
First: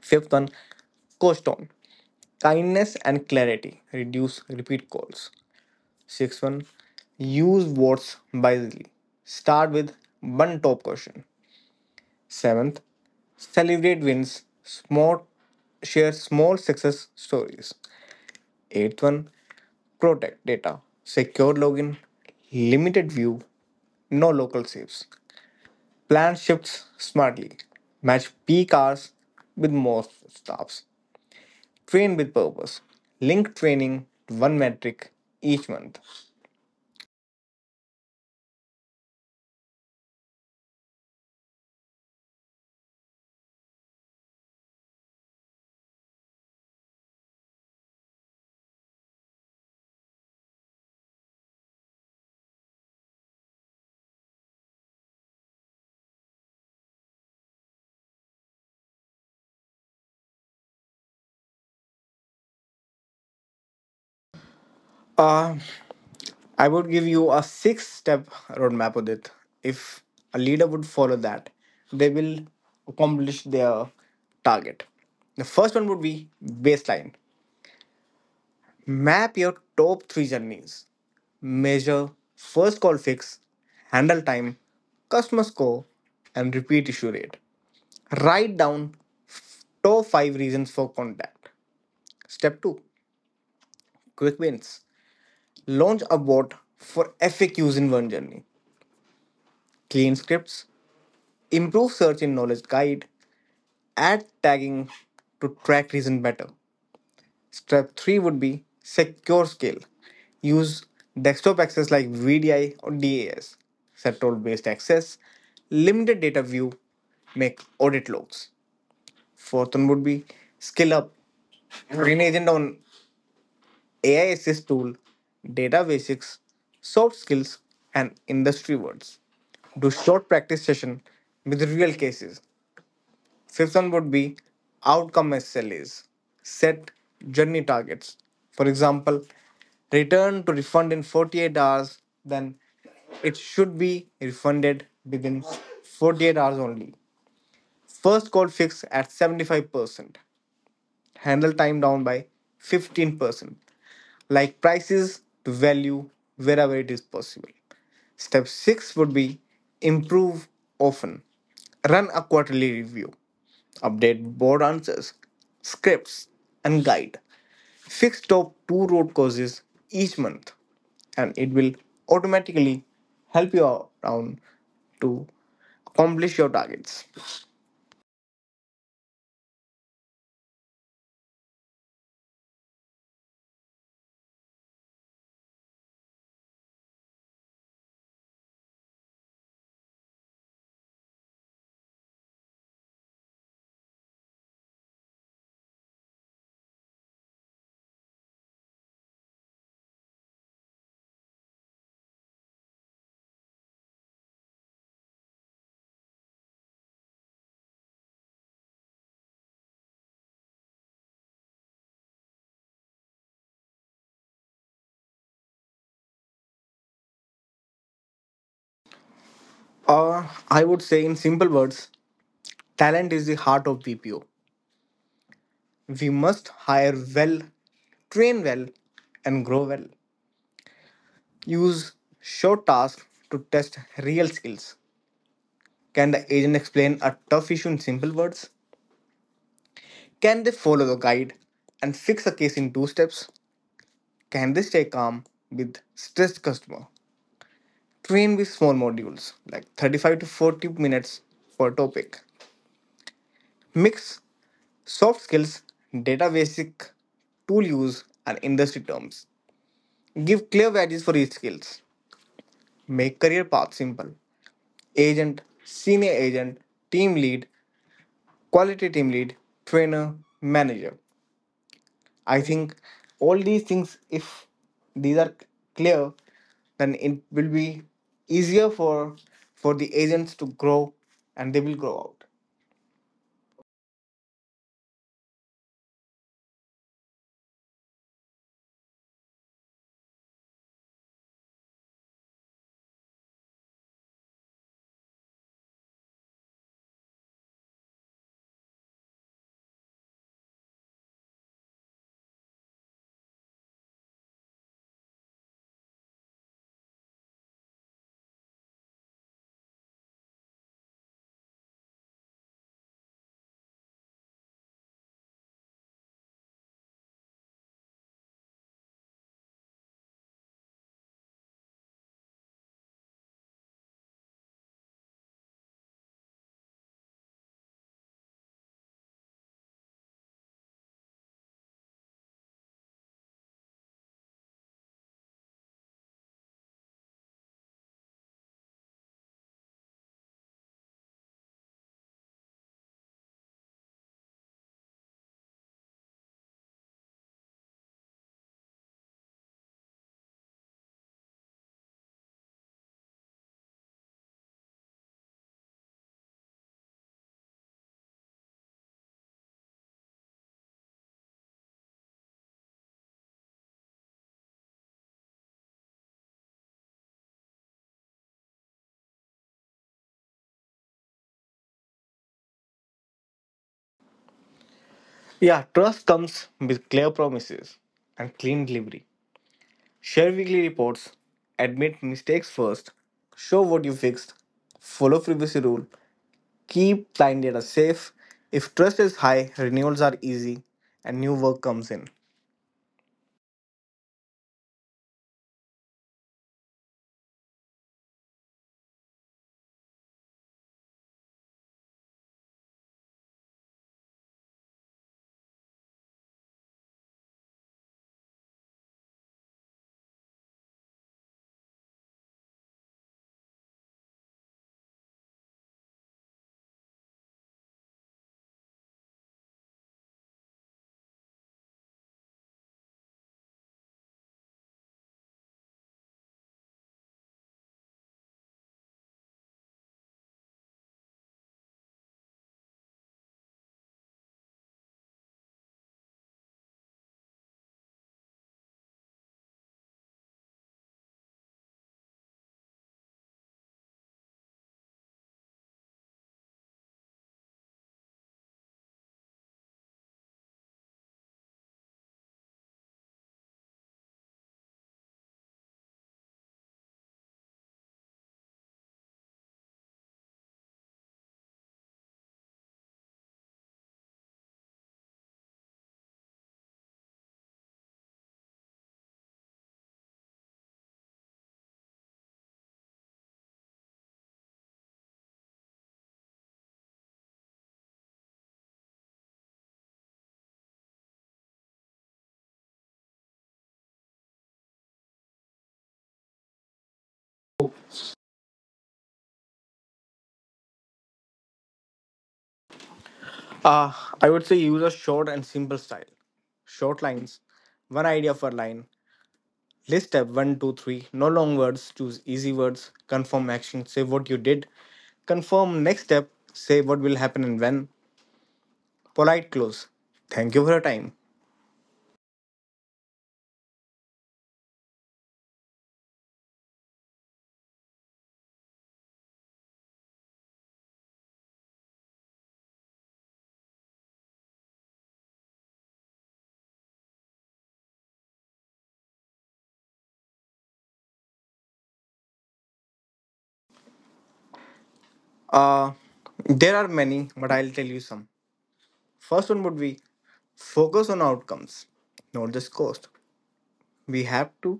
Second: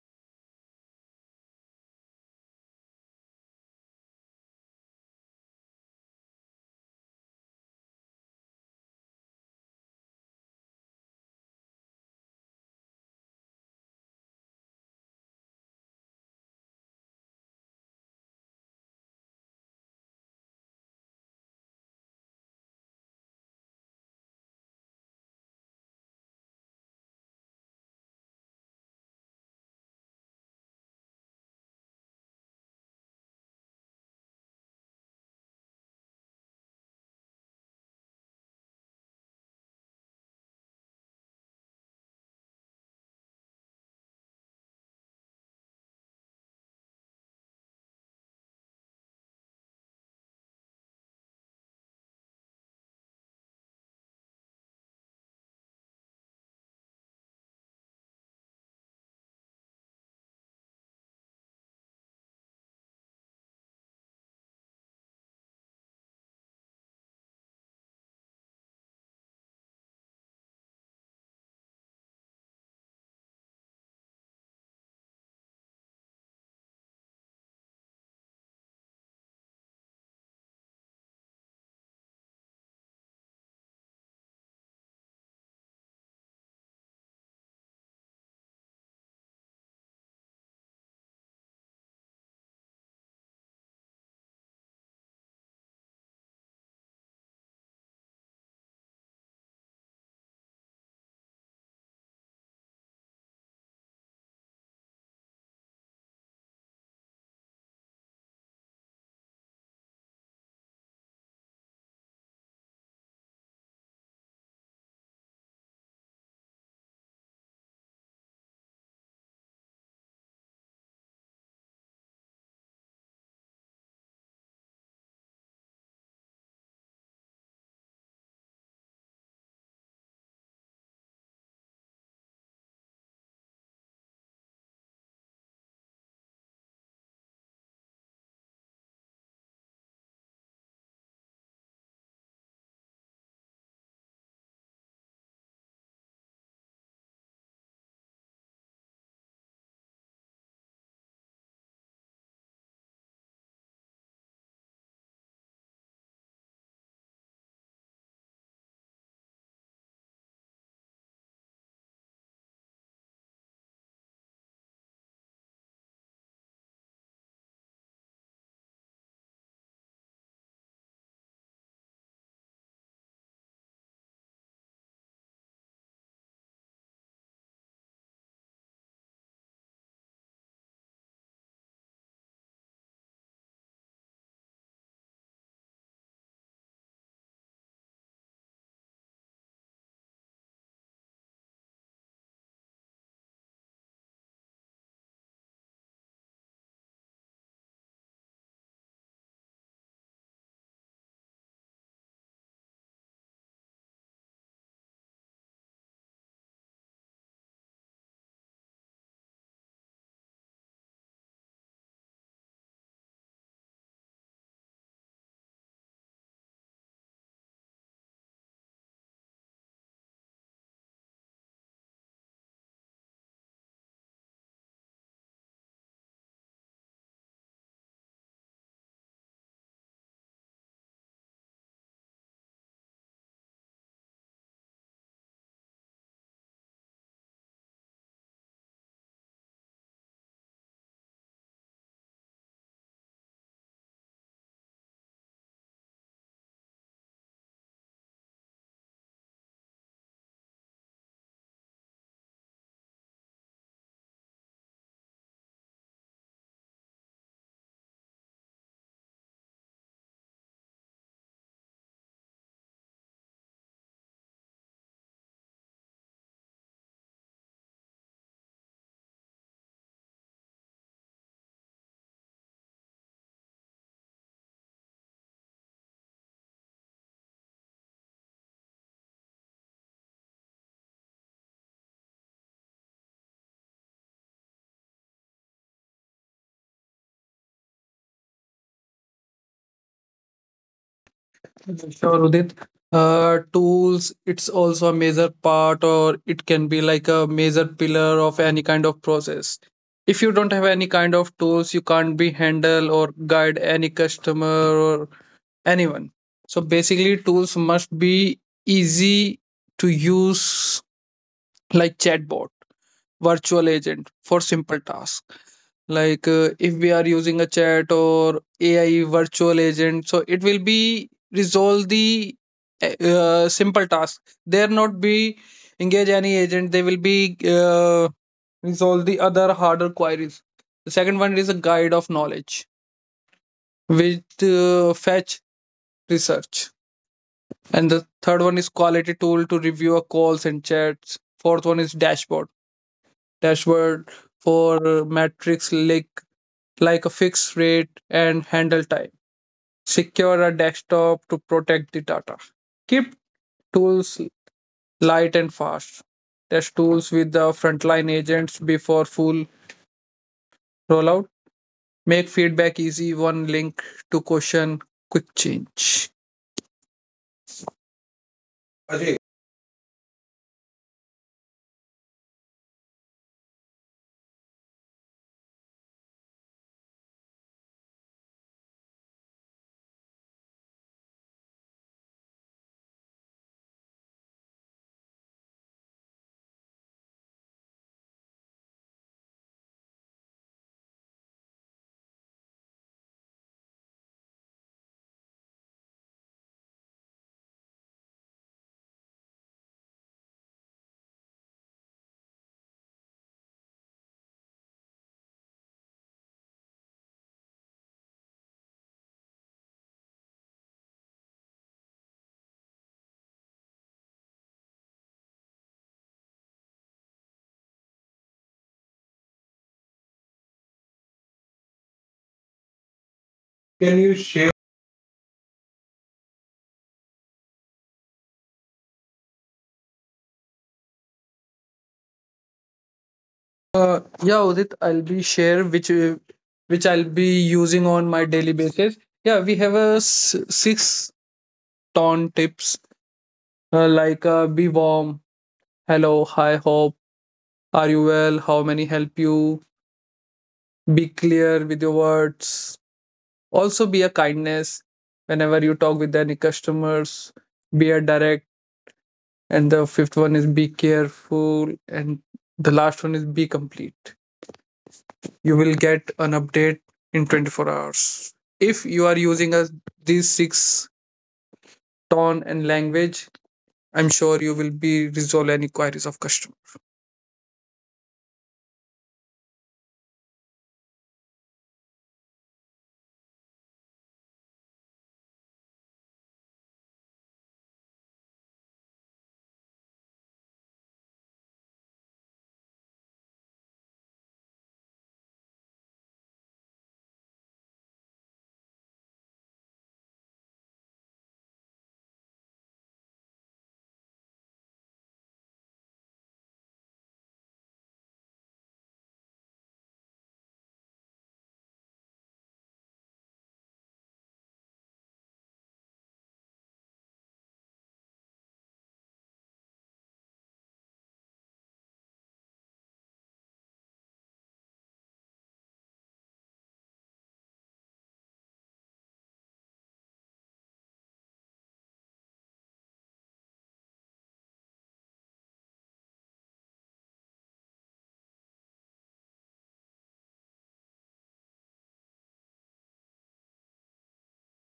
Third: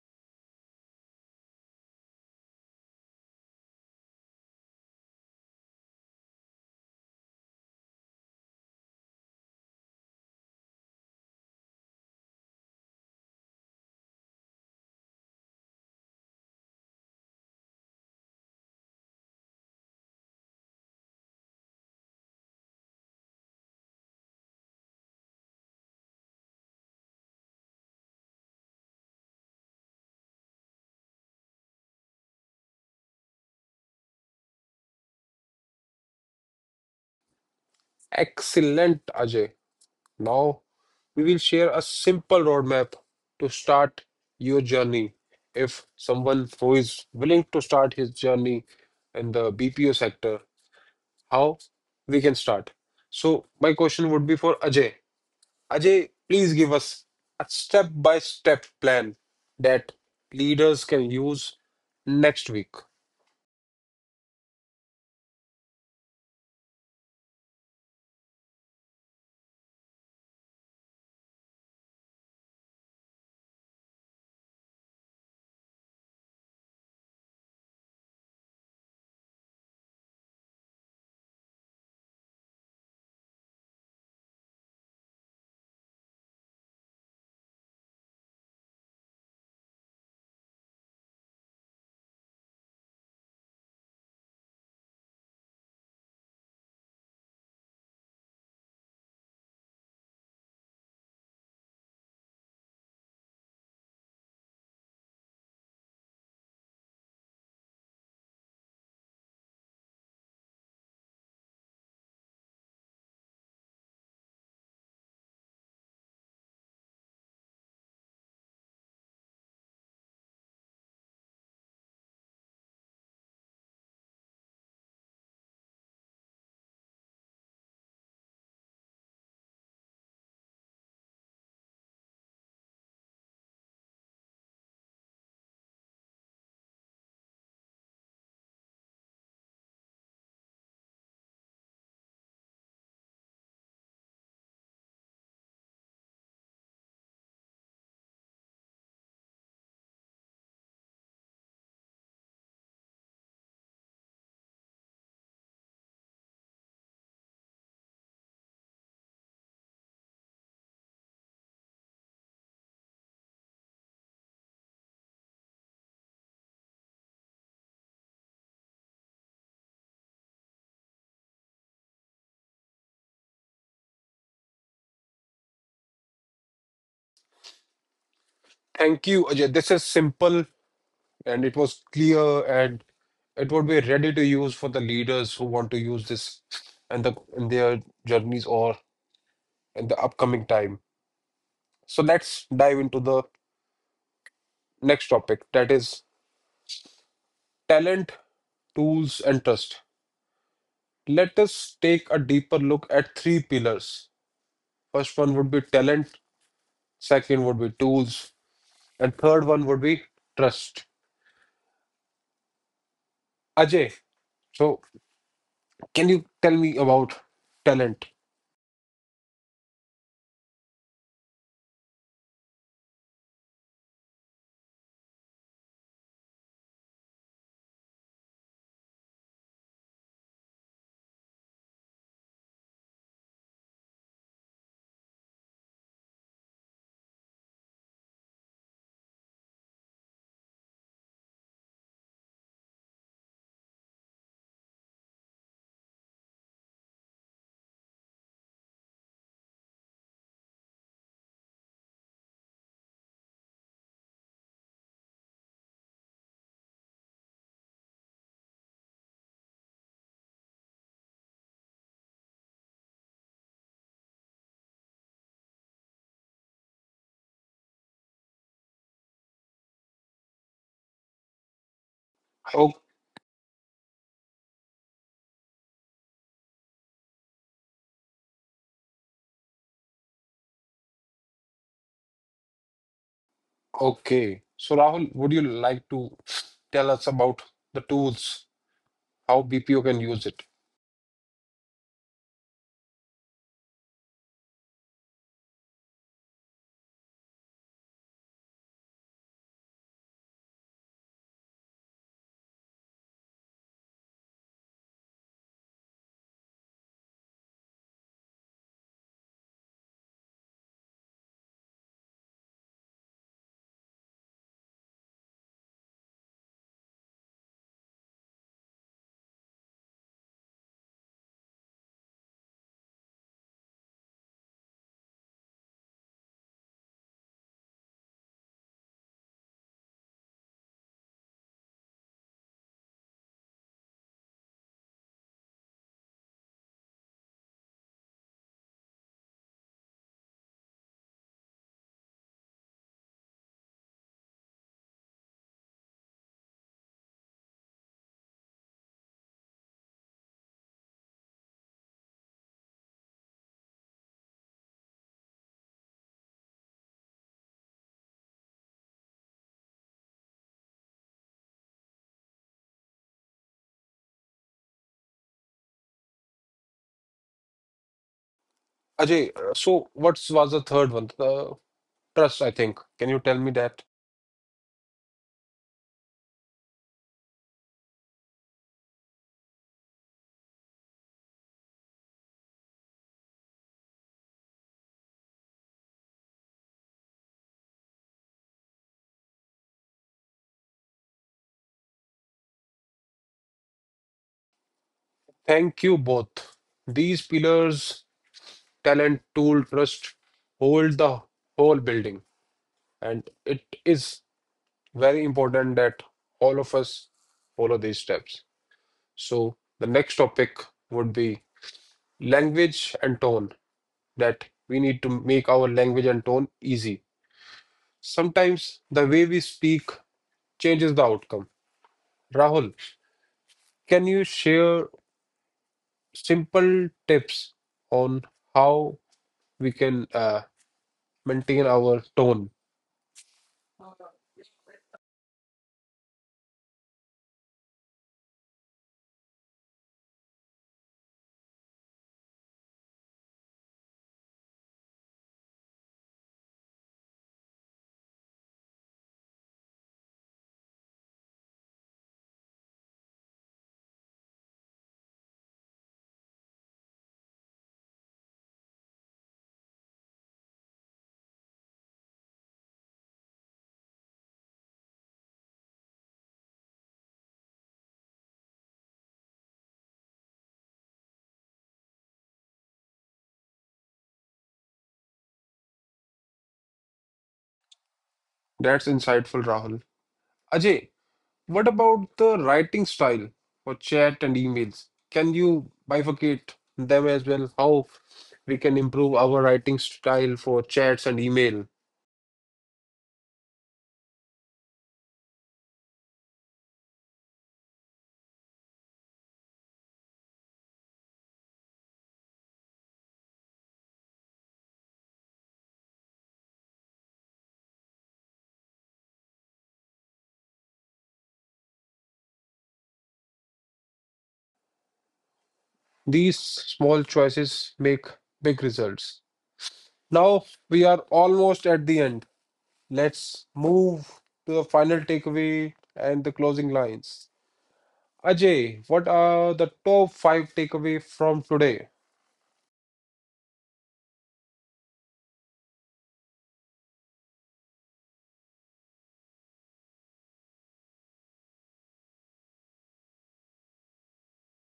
Fifth one, coast on. Kindness and clarity. Reduce repeat calls. Sixth one, use words wisely. Start with one top question. Seventh, celebrate wins. Small, share small success stories. Eighth one, protect data. Secure login, limited view, no local saves. Plan shifts smartly. Match peak hours with most staffs. Train with purpose. Link training to one metric each month. Excellent, Ajay. Now we will share a simple roadmap to start your journey. If someone who is willing to start his journey in the B P O sector, how we can start? So my question would be for Ajay. Ajay, please give us a step-by-step plan that leaders can use next week. Uh, I would give you a six step roadmap, Udit. If a leader would follow that, they will accomplish their target. The first one would be baseline. Map your top three journeys. Measure, first call fix, handle time, customer score, and repeat issue rate. Write down f- top five reasons for contact. Step two, quick wins. Launch a bot for F A Qs in one journey. Clean scripts, improve search in knowledge guide, add tagging to track reason better. Step three would be secure scale. Use desktop access like V D I or D A S, set role based access, limited data view, make audit logs. Fourth one would be skill up. Train agent on A I assist tool, data basics, soft skills, and industry words. Do short practice session with real cases. Fifth one would be outcome S L As. Set journey targets. For example, return to refund in forty-eight hours, then it should be refunded within forty-eight hours only. First call fix at seventy-five percent, handle time down by fifteen percent, like prices to value wherever it is possible. Step six would be improve often. Run a quarterly review, update board answers, scripts, and guide. Fix top two road causes each month, and it will automatically help you out around to accomplish your targets. Thank you, Ajay. This is simple, and it was clear, and it would be ready to use for the leaders who want to use this and the in their journeys or in the upcoming time. So let's dive into the next topic, that is talent, tools, and trust. Let us take a deeper look at three pillars. First one would be talent, second would be tools, and third one would be trust. Ajay, so can you tell me about talent? Or, I would say, in simple words, talent is the heart of B P O. We must hire well, train well, and grow well. Use short tasks to test real skills. Can the agent explain a tough issue in simple words? Can they follow the guide and fix a case in two steps? Can they stay calm with stressed customer? Train with small modules like thirty-five to forty minutes per topic. Mix soft skills, data basic, tool use, and industry terms. Give clear values for each skills. Make career path simple. Agent, senior agent, team lead, quality team lead, trainer, manager. I Oh, think all these things, if these are clear, then it will be easier for for the agents to grow and they will grow out. okay. So Rahul, would you like to tell us about the tools, how B P O can use it? Sure, Udit. Uh, tools, it's also a major part, or it can be like a major pillar of any kind of process. If you don't have any kind of tools, you can't be handle or guide any customer or anyone. So basically, tools must be easy to use, like chatbot, virtual agent for simple tasks, like uh, if we are using a chat or A I virtual agent so it will be resolve the eh, uh, simple task, there not be engage any agent, they will be uh, resolve the other harder queries. The second one is a guide of knowledge with uh, fetch research, and the third one is quality tool to review our calls and chats. Fourth one is dashboard dashboard for uh, metrics like like a fixed rate and handle time. Secure a desktop to protect the data. Keep tools light and fast. Test tools with the frontline agents before full rollout. Make feedback easy. One link to question, quick change. Ajay, Ajay, uh, so what was the third one? The trust, I think. Can you tell me that? Yeah, trust comes with clear promises and clean delivery. Share weekly reports, admit mistakes first, show what you fixed, follow privacy rule, keep client data safe. If trust is high, renewals are easy and new work comes in. Thank you both. These pillars, talent, tool, trust, hold the whole building. And it is very important that all of us follow these steps. So, the next topic would be language and tone, that we need to make our language and tone easy. Sometimes the way we speak changes the outcome. Rahul, can you share. share simple tips on how we can uh, maintain our tone? Uh, yeah, Udit, I'll be share which uh, which I'll be using on my daily basis. Yeah, we have a s- six ton tips uh, like uh, be warm, hello, hi, hope, are you well, how many help you. Be clear with your words. Also, be a kindness whenever you talk with any customers. Be a direct. And the fifth one is be careful. And the last one is be complete. You will get an update in twenty-four hours. If you are using a, these six tone and language, I'm sure you will be resolve any queries of customer. That's insightful, Rahul. Ajay, what about the writing style for chat and emails? Can you bifurcate them as well? How we can improve our writing style for chats and email? Uh, I would say use a short and simple style. Short lines, one idea per line. List step one, two, three. No long words, choose easy words. Confirm action, say what you did. Confirm next step, say what will happen and when. Polite close. Thank you for your time. These small choices make big results. Now we are almost at the end. Let's move to the final takeaway and the closing lines. Ajay, what are the top five takeaway from today? Uh, there are many, but I'll tell you some. First one would be focus on outcomes, not just cost. We have to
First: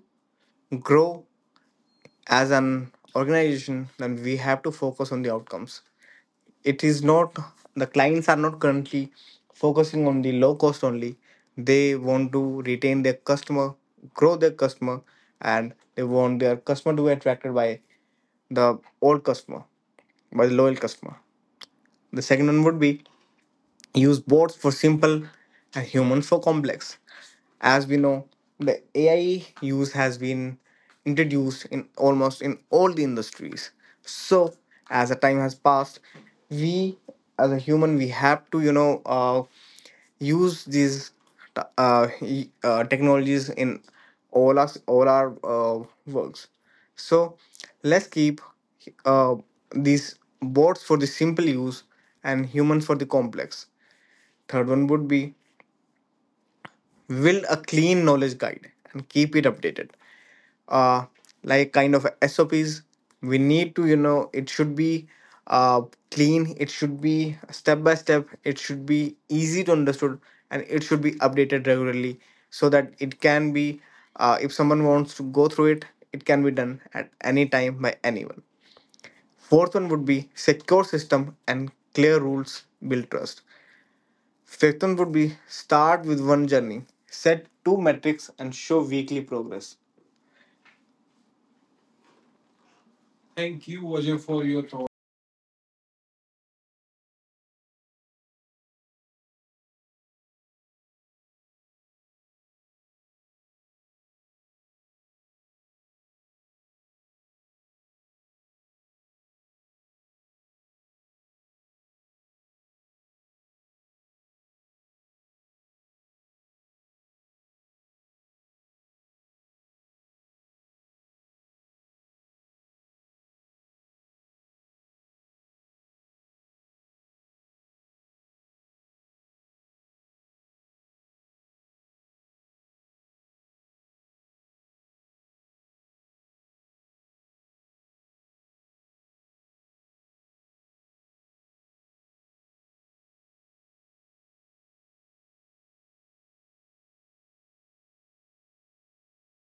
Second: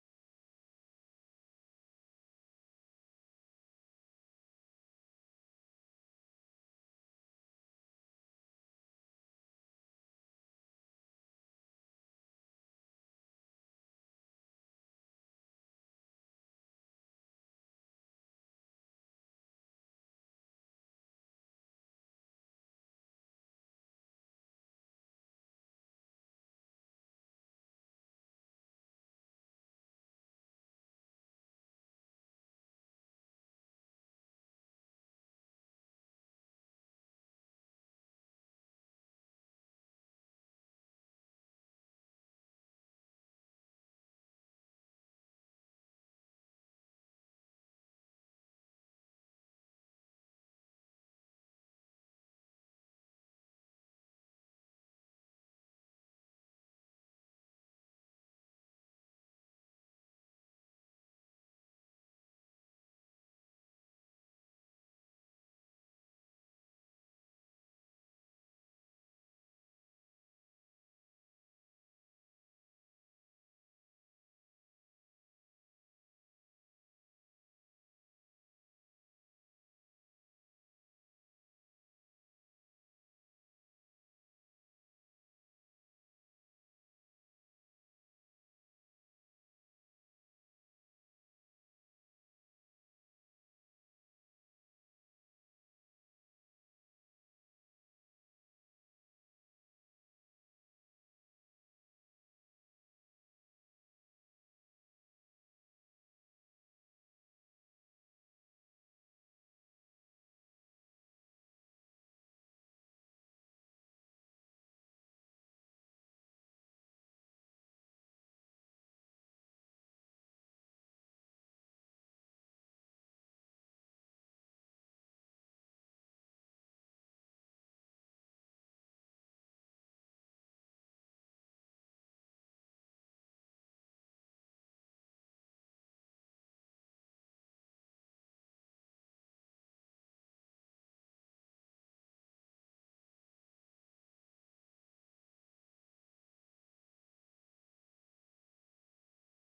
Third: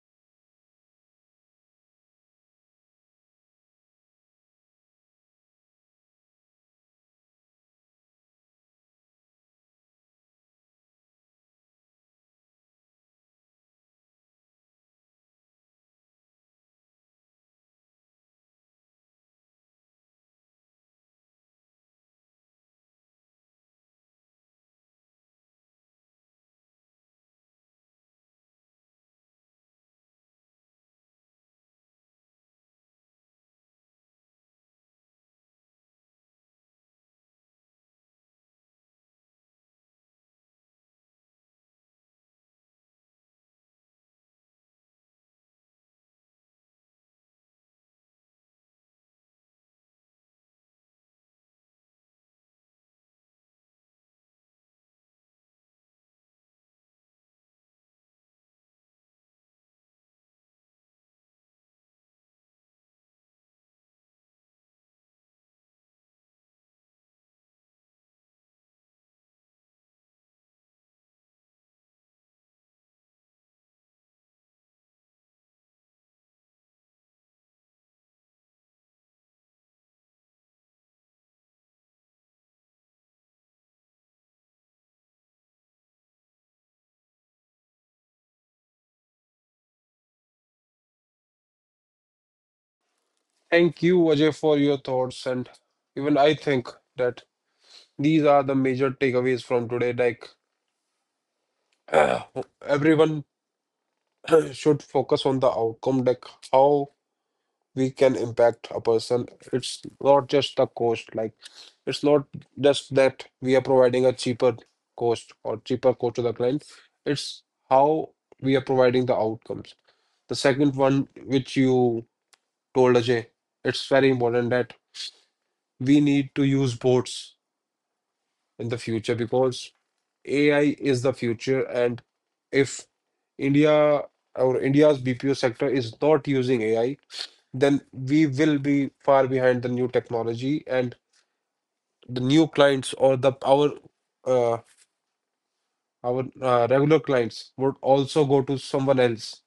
grow as an organization, then we have to focus on the outcomes. It is not the clients are not currently focusing on the low cost only. They want to retain their customer, grow their customer, and they want their customer to be attracted by the old customer, by the loyal customer. The second one would be use bots for simple and human for complex. As we know, the A I use has been introduced in almost in all the industries. So, as the time has passed, we as a human, we have to you know uh, use these t- uh, y- uh, technologies in all us all our uh, works. So let's keep uh, these bots for the simple use and humans for the complex. Third one would be build a clean knowledge guide and keep it updated. Uh, like kind of S O Ps, we need to, you know, it should be uh, clean, it should be step by step, it should be easy to understood, and it should be updated regularly so that it can be, uh, if someone wants to go through it, it can be done at any time by anyone. Fourth one would be secure system and clear rules build trust. Fifth one would be start with one journey, set two metrics, and show weekly progress. Thank you, Thank you, Vajay, Ajay, for for your your thoughts. thoughts, and even I think that. These are the major takeaways from today. Like uh, everyone should focus on the outcome, like how we can impact a person. It's not just the cost. Like it's not just that we are providing a cheaper cost or cheaper cost to the client. It's how we are providing the outcomes. The second one, which you told Ajay, it's very important that we need to use bots in the future, because A I is the future, and if India or India's B P O sector is not using A I, then we will be far behind the new technology, and the new clients or the our uh, our uh, regular clients would also go to someone else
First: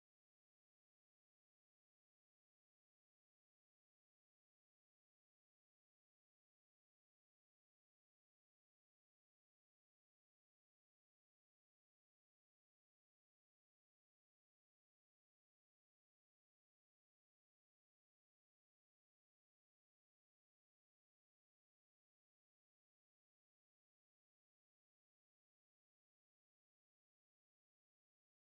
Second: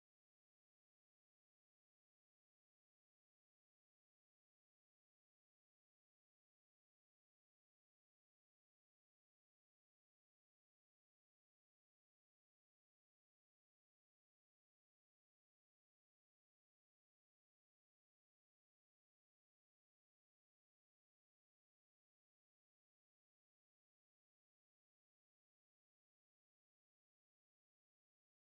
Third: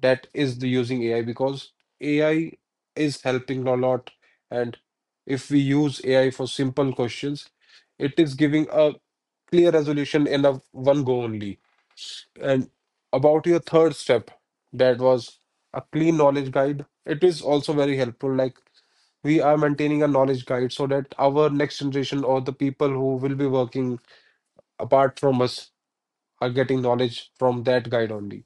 that is the using A I, because A I is helping a lot, and if we use A I for simple questions, it is giving a clear resolution in a one go only. And about your third step, that was a clean knowledge guide. It is also very helpful. Like we are maintaining a knowledge guide so that our next generation or the people who will be working apart from us are getting knowledge from that guide only.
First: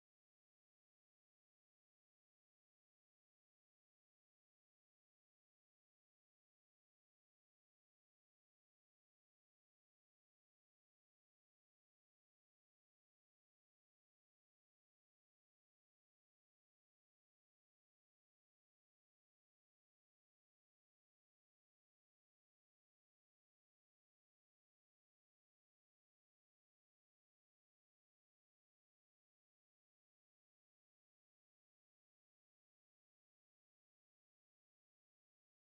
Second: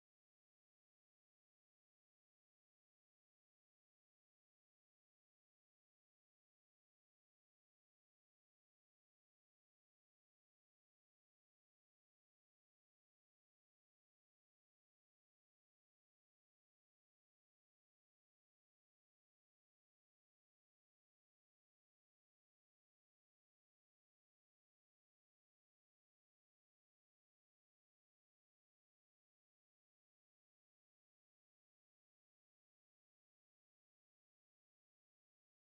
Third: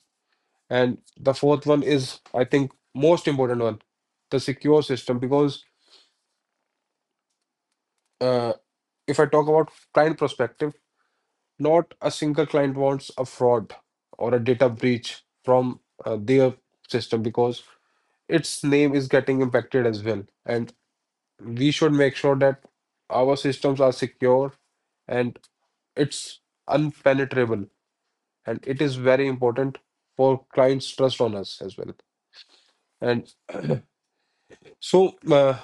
And the fourth one is, I think, most important one, the secure system. Because uh, if I talk about client perspective, not a single client wants a fraud or a data breach from uh, their system, because its name is getting impacted as well. And we should make sure that our systems are secure, and it's unpenetrable. And it is very important for clients' trust on us as well. And so, uh,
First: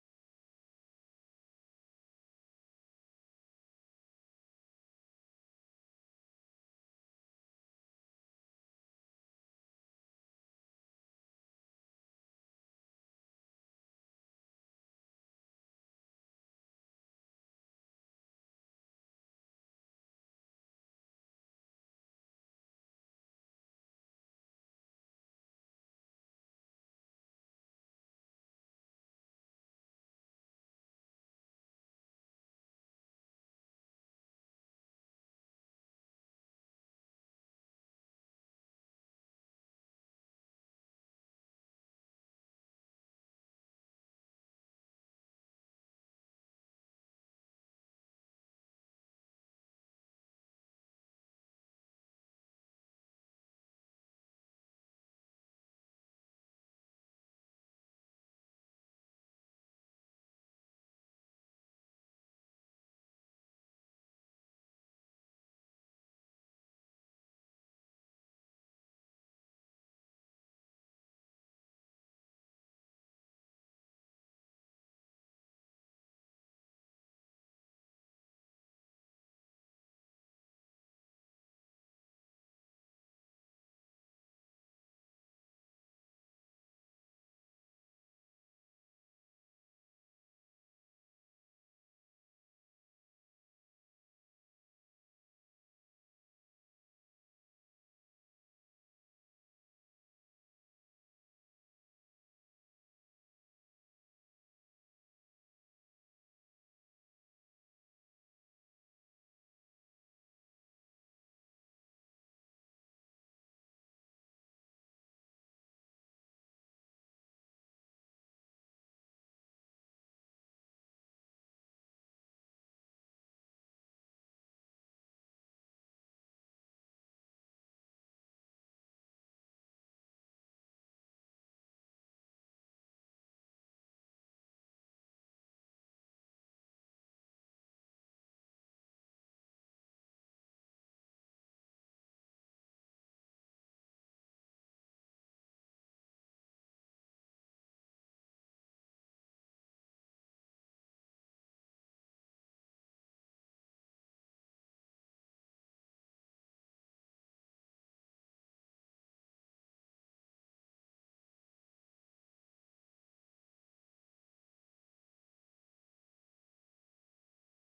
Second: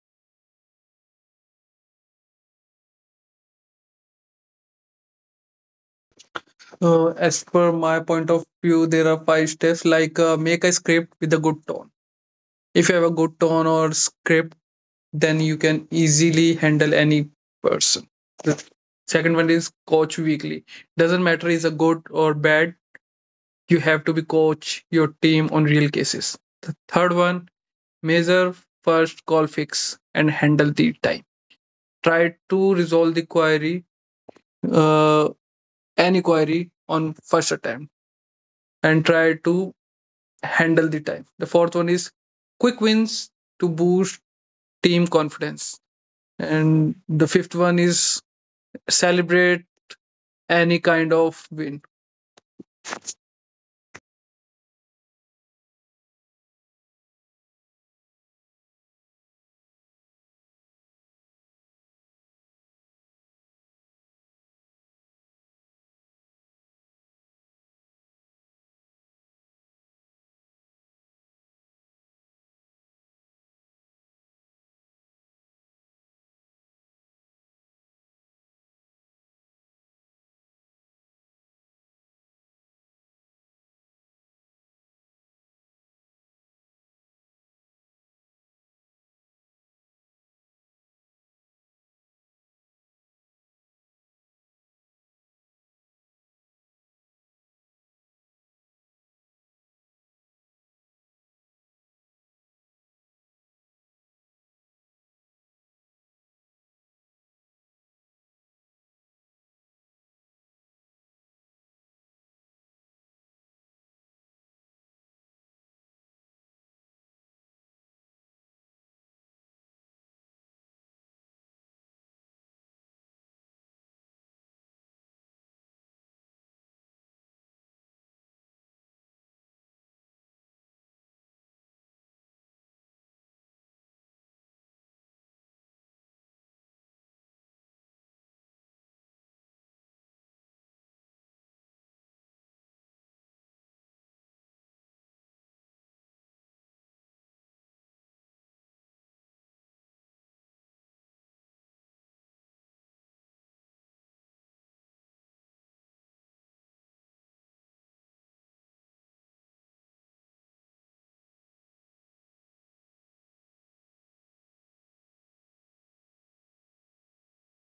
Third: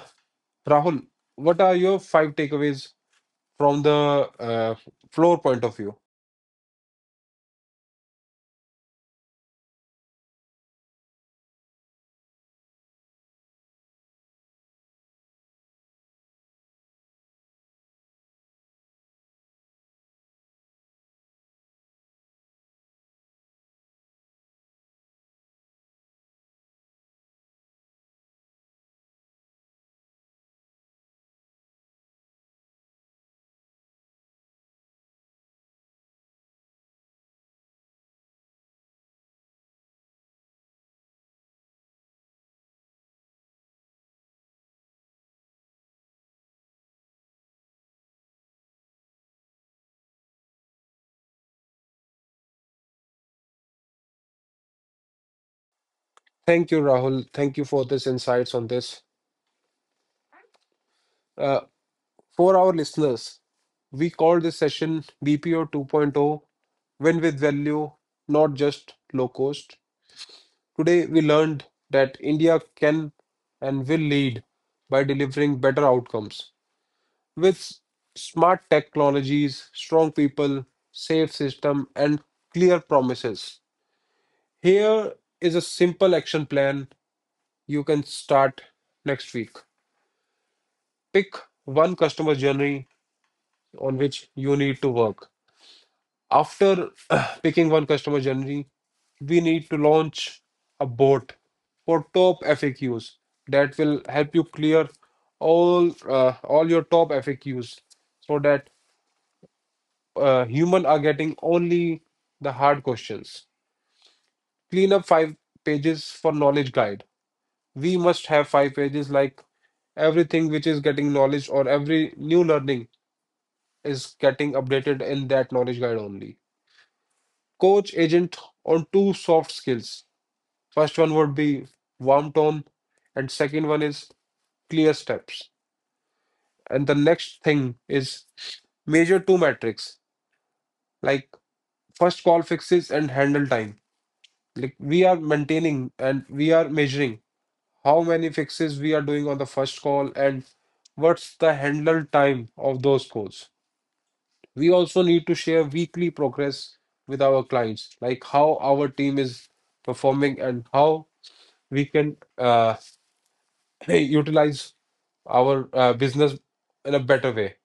Rahul, what are your five takeaways from the uh, floor point of view? Uh, as per my point of view, there are five steps like uh, make a script with a good tone. If you have a good tone or script, then you can easily handle any person. The second one is coach weekly, doesn't matter is a good or bad, you have to be coach your team on real cases. The third one, measure first call fix and handle the time. Try to resolve the query, uh, any query on first attempt and try to handle the time. The fourth one is quick wins to boost team confidence, and the fifth one is celebrate any kind of wind. Thank you, Rahul. Thank you for this insights on this. Uh, for our listeners, we call this session B P O 2.0: Win with Value, not just low cost. Today, we learned that India can and will lead by delivering better outcomes with smart technologies, strong people, safe system, and clear promises. Here is a simple action plan you can start next week. Pick one customer journey on which you need to work. After picking one customer journey, we need to launch a bot for top F A Qs that will help you clear all uh, all your top F A Qs so that uh, human are getting only the hard questions. Clean up five pages for knowledge guide. We must have five pages, like everything which is getting knowledge or every new learning is getting updated in that knowledge guide only. Coach agent on two soft skills. First one would be warm tone, and second one is clear steps. And the next thing is major two metrics like first call fixes and handle time. Like we are maintaining and we are measuring how many fixes we are doing on the first call and what's the handle time of those calls. We also need to share weekly progress with our clients, like how our team is performing and how we can uh, utilize our uh, business in a better way.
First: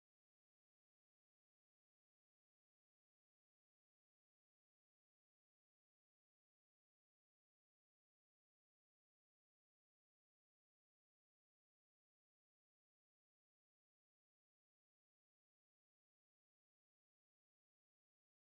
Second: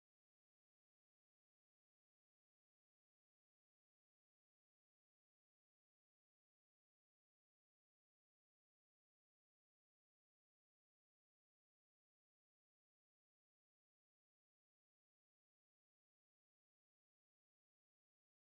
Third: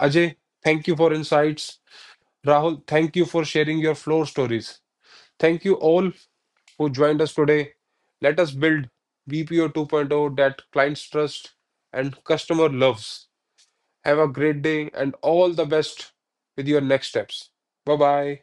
Ajay, thank you for insights. Rahul, thank you for sharing your floor stories. Thank you all who joined us today. Let us build B P O 2.0 that clients trust and customer loves. Have a great day and all the best with your next steps. Bye bye.